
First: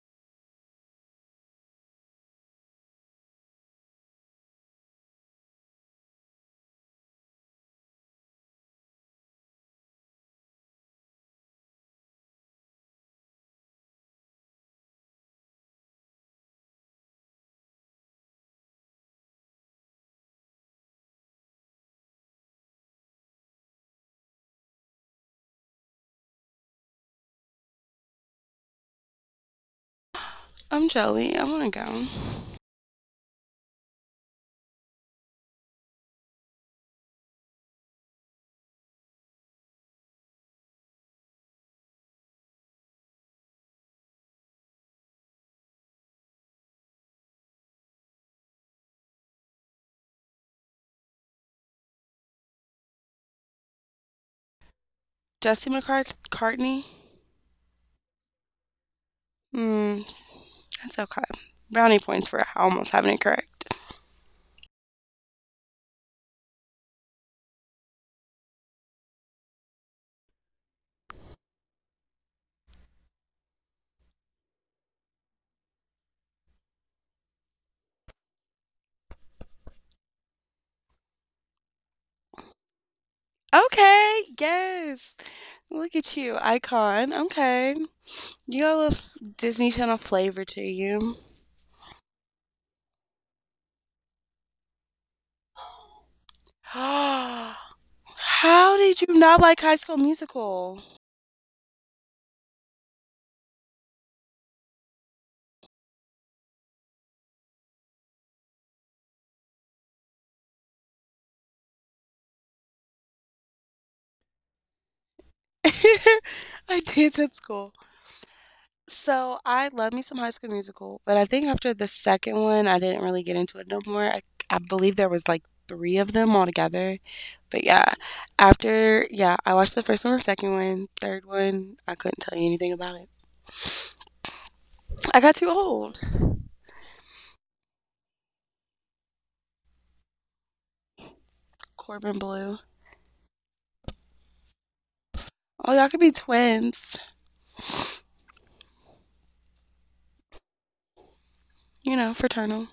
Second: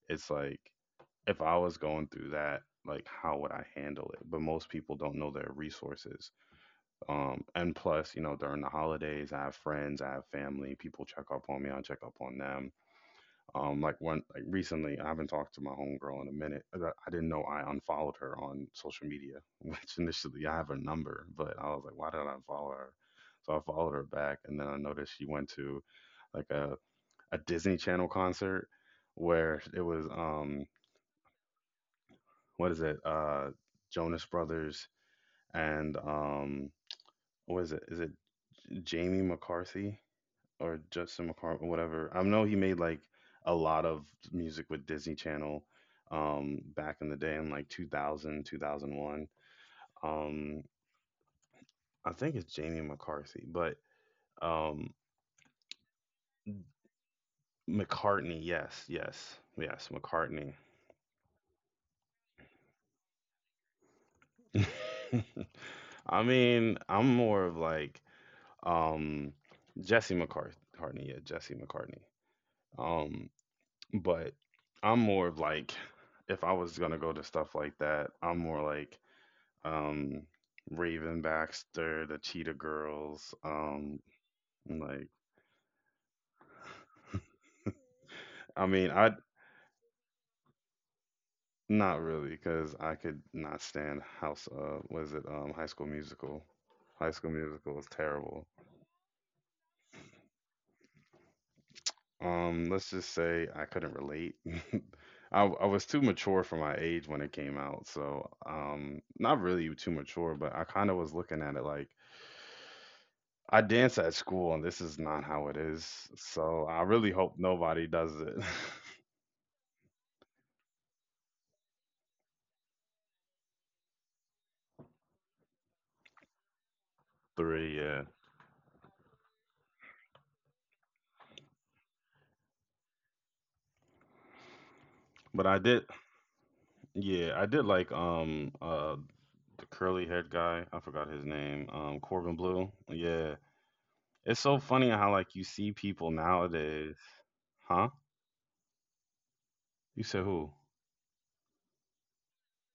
Speaker 1: it's like, if I was going through that, like, how would I handle it? But most people don't know their resources. And plus, you know, during the holidays, I have friends, I have family, people check up on me, I check up on them. Like one like recently, I haven't talked to my homegirl in a minute. I didn't know I unfollowed her on social media, (laughs) which initially I have her number, but I was like, why did I unfollow her? So I followed her back, and then I noticed she went to like a Disney Channel concert where it was
Speaker 2: I'm jelly. I wanna go.
Speaker 1: what is it Jonas Brothers and what is it Jamie McCarthy or Justin McCarthy, whatever. I know he made like a lot of music with Disney Channel, back in the day in like 2000, 2001. Um, I think it's Jamie McCarthy, but um,
Speaker 2: Jesse McCartney.
Speaker 1: McCartney, yes, yes, yes,
Speaker 2: Hmm.
Speaker 1: McCartney.
Speaker 2: That's okay. Brownie points for almost having it correct.
Speaker 1: (laughs) I mean, I'm more of like, um, Jesse McCartney, yeah, Jesse McCartney. Um, but I'm more of like, if I was gonna go to stuff like that, I'm more like, um, Raven Baxter, the Cheetah Girls.
Speaker 2: Okay,
Speaker 1: Like,
Speaker 2: yes. Look at you, icon. Okay. You
Speaker 1: I
Speaker 2: have a
Speaker 1: mean, I
Speaker 2: Disney Channel flavor to you.
Speaker 1: not really because I could not stand House. Was it High School Musical?
Speaker 2: (gasps)
Speaker 1: High School
Speaker 2: How
Speaker 1: Musical was terrible.
Speaker 2: did you not like High School Musical?
Speaker 1: Let's just say I couldn't relate. (laughs) I was too mature for my age when it came out, so not really too mature, but I kind of was looking at it like I dance at school, and this is not how it is. So
Speaker 2: (laughs) I
Speaker 1: I really
Speaker 2: did.
Speaker 1: hope
Speaker 2: That's cool.
Speaker 1: nobody does it.
Speaker 2: So I love me some High School Musical, but I think after the second one, I didn't really get into it no more. I believe there was like three of them all together.
Speaker 1: (laughs)
Speaker 2: But
Speaker 1: Three,
Speaker 2: yeah,
Speaker 1: yeah.
Speaker 2: I watched the first one, the second one, third one. I couldn't tell you anything about it. I got
Speaker 1: But
Speaker 2: too
Speaker 1: I did,
Speaker 2: old.
Speaker 1: yeah, I did like the curly haired guy. I forgot his name.
Speaker 2: Corbin
Speaker 1: Corbin
Speaker 2: Blue.
Speaker 1: Blue. Yeah, it's so funny how like you see
Speaker 2: Oh, y'all could be
Speaker 1: people nowadays.
Speaker 2: twins.
Speaker 1: Huh? You said who?
Speaker 2: You know, fraternal.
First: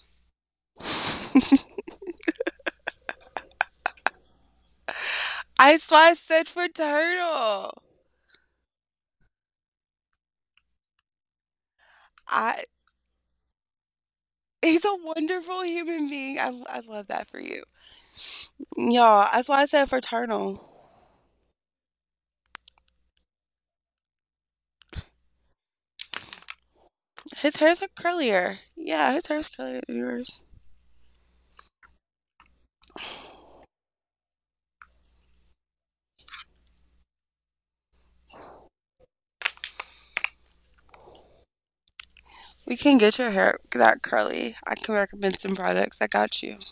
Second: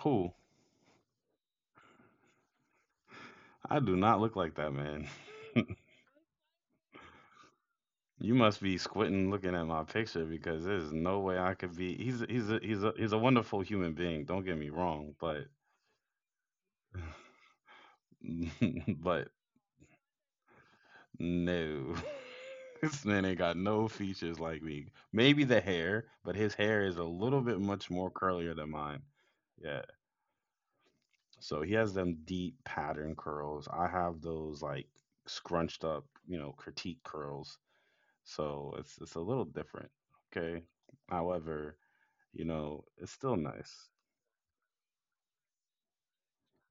Speaker 1: Who? I do not look like that man. (laughs)
Speaker 2: That's why I said for turtle.
Speaker 1: You must be squinting looking at my picture because there's no way I could be. He's he's a,
Speaker 2: I
Speaker 1: he's a he's a wonderful human being. Don't get me
Speaker 2: He's a
Speaker 1: wrong, but
Speaker 2: wonderful human being. I love that for you.
Speaker 1: (laughs)
Speaker 2: Y'all,
Speaker 1: but
Speaker 2: that's why I said for turtle.
Speaker 1: no. (laughs) This man ain't got no features like me. Maybe the hair, but his hair is a little
Speaker 2: His
Speaker 1: bit
Speaker 2: hair's
Speaker 1: much
Speaker 2: like
Speaker 1: more
Speaker 2: curlier.
Speaker 1: curlier than mine.
Speaker 2: Yeah, his hair's curlier
Speaker 1: Yeah.
Speaker 2: than yours.
Speaker 1: So he has them deep pattern curls. I have those like scrunched up, you know, critique curls. So it's a little different. Okay. However, you
Speaker 2: We
Speaker 1: know,
Speaker 2: can
Speaker 1: it's
Speaker 2: get your
Speaker 1: still
Speaker 2: hair
Speaker 1: nice.
Speaker 2: that curly. I can recommend some products. I got you. (sighs)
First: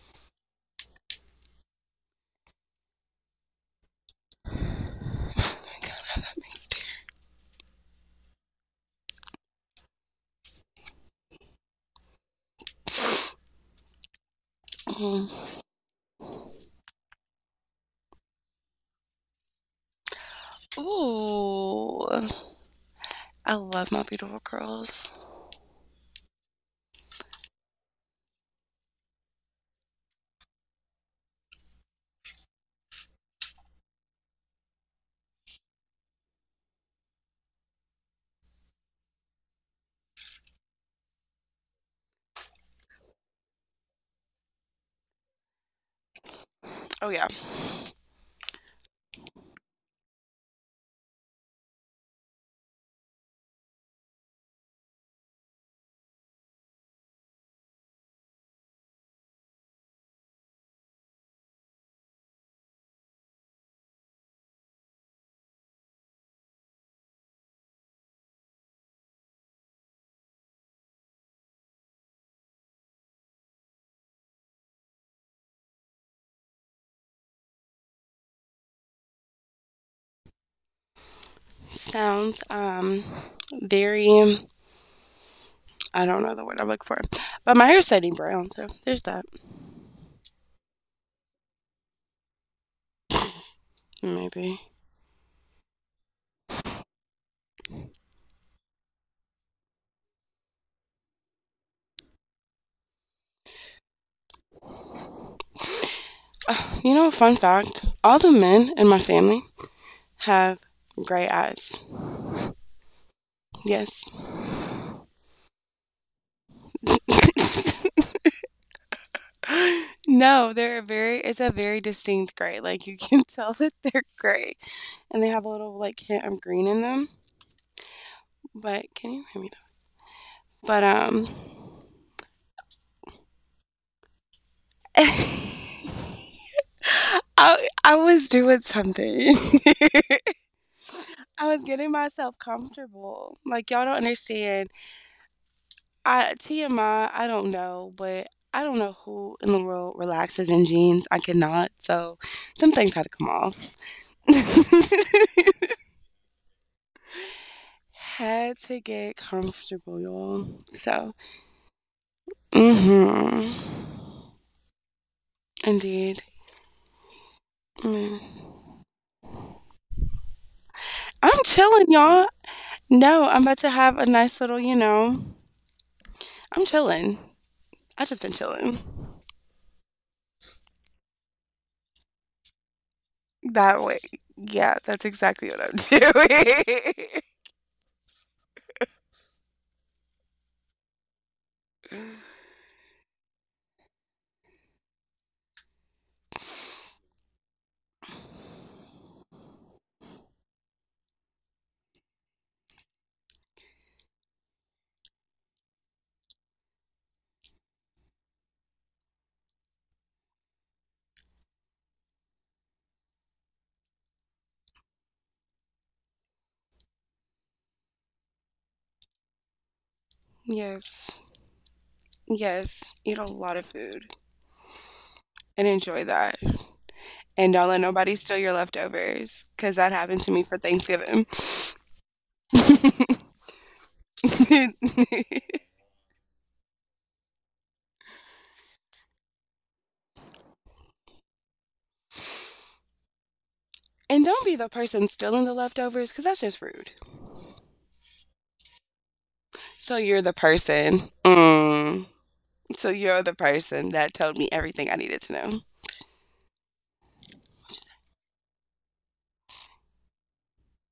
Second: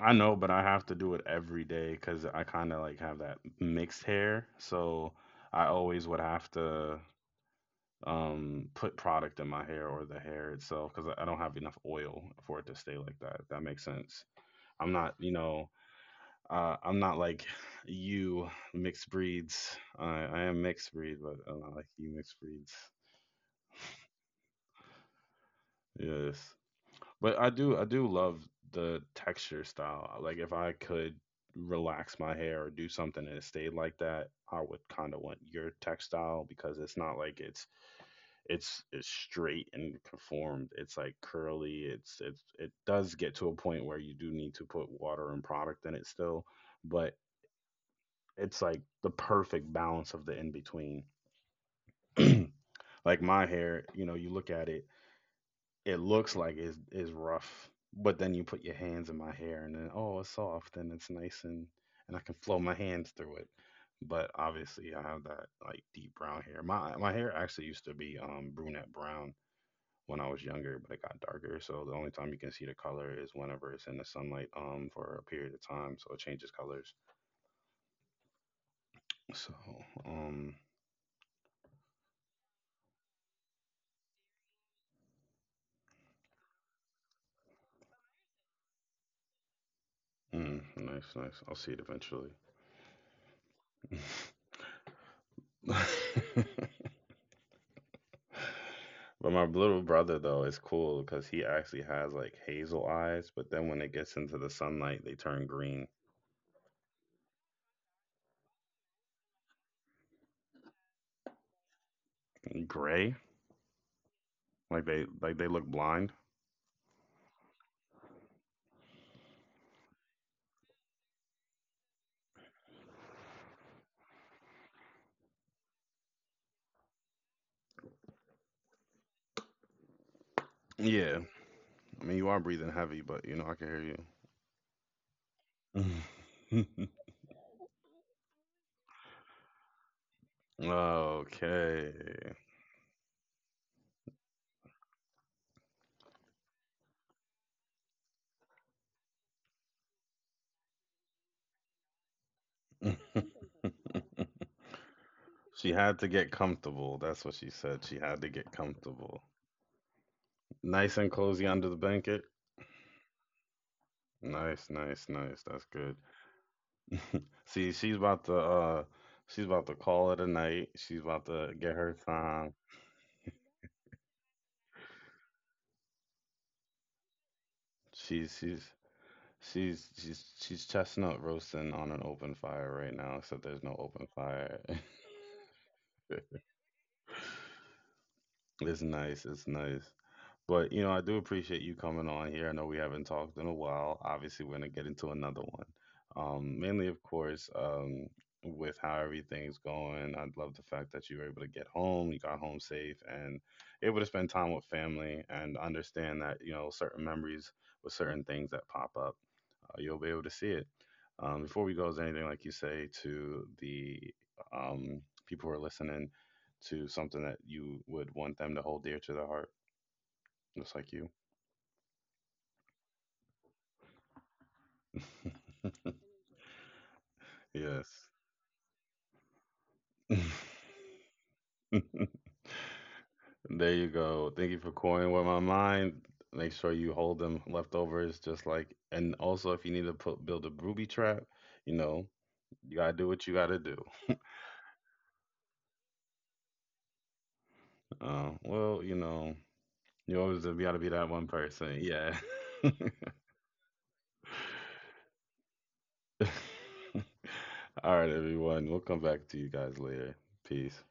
Speaker 1: I know, but I have to do it every day because I kind of like have that mixed hair. So
Speaker 2: Oh
Speaker 1: I
Speaker 2: my God,
Speaker 1: always would
Speaker 2: I'm
Speaker 1: have to put product in my hair or the hair itself because I don't have enough oil for it to
Speaker 2: being
Speaker 1: stay like
Speaker 2: stupid.
Speaker 1: that. If that makes sense. I'm not, you
Speaker 2: Mhm.
Speaker 1: know, I'm not like you mixed breeds. I am mixed breed, but I'm not like
Speaker 2: Ooh,
Speaker 1: you mixed breeds.
Speaker 2: I love my beautiful curls.
Speaker 1: Yes, but I do love the texture style. Like if I could relax my hair or do something and it stayed like that, I would kind of want your textile because it's not like it's straight and conformed. It's like curly. It does get to a point where you do need to put water and product in it still,
Speaker 2: Oh
Speaker 1: but
Speaker 2: yeah,
Speaker 1: it's like the perfect balance of the in between. (clears throat) Like my hair, you know, you look at it, it looks like it's is rough, but then you put your hands in my hair and then, oh, it's soft and it's nice, and I can flow my hands through it. But obviously, I have that like deep brown hair. My hair actually used to be brunette brown when I was younger, but it got darker. So the only time you can see the color is whenever it's in the sunlight for a period of time, so it changes colors. So um
Speaker 2: sounds very. I don't know the word I'm looking for, but my hair's setting brown, so there's that.
Speaker 1: mm, nice, nice. I'll see it eventually.
Speaker 2: Maybe.
Speaker 1: (laughs) But my little brother though is cool because he actually has like hazel eyes, but then when it gets into the sunlight, they turn green,
Speaker 2: (sighs) You know, fun fact, all the men in my family have gray eyes.
Speaker 1: gray,
Speaker 2: Yes.
Speaker 1: like they look blind.
Speaker 2: (laughs) No, they're very, it's a very distinct gray. Like, you can (laughs) tell that they're gray and they have a little, like, hint of green in them. But can you hear me though? But,
Speaker 1: Yeah, I mean you are breathing heavy, but you know I can
Speaker 2: (laughs)
Speaker 1: hear you.
Speaker 2: I was doing something. (laughs)
Speaker 1: (laughs)
Speaker 2: I was
Speaker 1: Okay.
Speaker 2: getting myself comfortable. Like, y'all don't understand. I TMI, I don't know, but I don't know who in the world relaxes in jeans. I cannot. So them things had to come off. (laughs)
Speaker 1: She had to get comfortable. That's what she said. She had to get
Speaker 2: Had to get
Speaker 1: comfortable.
Speaker 2: comfortable, y'all.
Speaker 1: Nice and
Speaker 2: So,
Speaker 1: cozy under the blanket.
Speaker 2: mm-hmm.
Speaker 1: Nice, nice, nice. That's good.
Speaker 2: Indeed.
Speaker 1: See,
Speaker 2: Mm.
Speaker 1: she's about to call it a night. She's about
Speaker 2: I'm
Speaker 1: to get
Speaker 2: chilling,
Speaker 1: her
Speaker 2: y'all.
Speaker 1: time.
Speaker 2: No, I'm about to have a nice little, you know, I'm chilling. I just been
Speaker 1: She's she's
Speaker 2: chilling.
Speaker 1: she's chestnut roasting on an open fire right now, except there's no
Speaker 2: That way.
Speaker 1: open fire.
Speaker 2: Yeah,
Speaker 1: (laughs)
Speaker 2: that's exactly what I'm
Speaker 1: It's nice, it's nice. But you know, I do appreciate you
Speaker 2: (laughs) doing.
Speaker 1: coming on here. I know we haven't talked in a while. Obviously, we're gonna get into another one. Mainly, of course, with how everything's going. I love the fact that you were able to get home, you got home safe, and able to spend time with family and understand that you know certain memories with certain things that pop up, you'll be able to see it. Before we go, is there anything like you say to the people who are listening to something that you would want them to hold dear to their heart, just like you?
Speaker 2: Yes. Yes, eat a lot of food and enjoy that. And don't let
Speaker 1: Yes.
Speaker 2: nobody steal your leftovers because that happened to me for
Speaker 1: (laughs)
Speaker 2: Thanksgiving. (laughs)
Speaker 1: There you go. Thank you for coin with my mind. Make sure you hold them leftovers just like, and also if you need to put build a booby trap, you know, you gotta do what you gotta do.
Speaker 2: And don't be the person stealing the leftovers because that's just rude.
Speaker 1: Well, you know,
Speaker 2: So you're
Speaker 1: you
Speaker 2: the
Speaker 1: always gotta be that
Speaker 2: person.
Speaker 1: one person.
Speaker 2: Mm,
Speaker 1: Yeah.
Speaker 2: so you're the person that told me everything I needed to know.
Speaker 1: (laughs) All right, everyone. We'll come back to you guys later. Peace.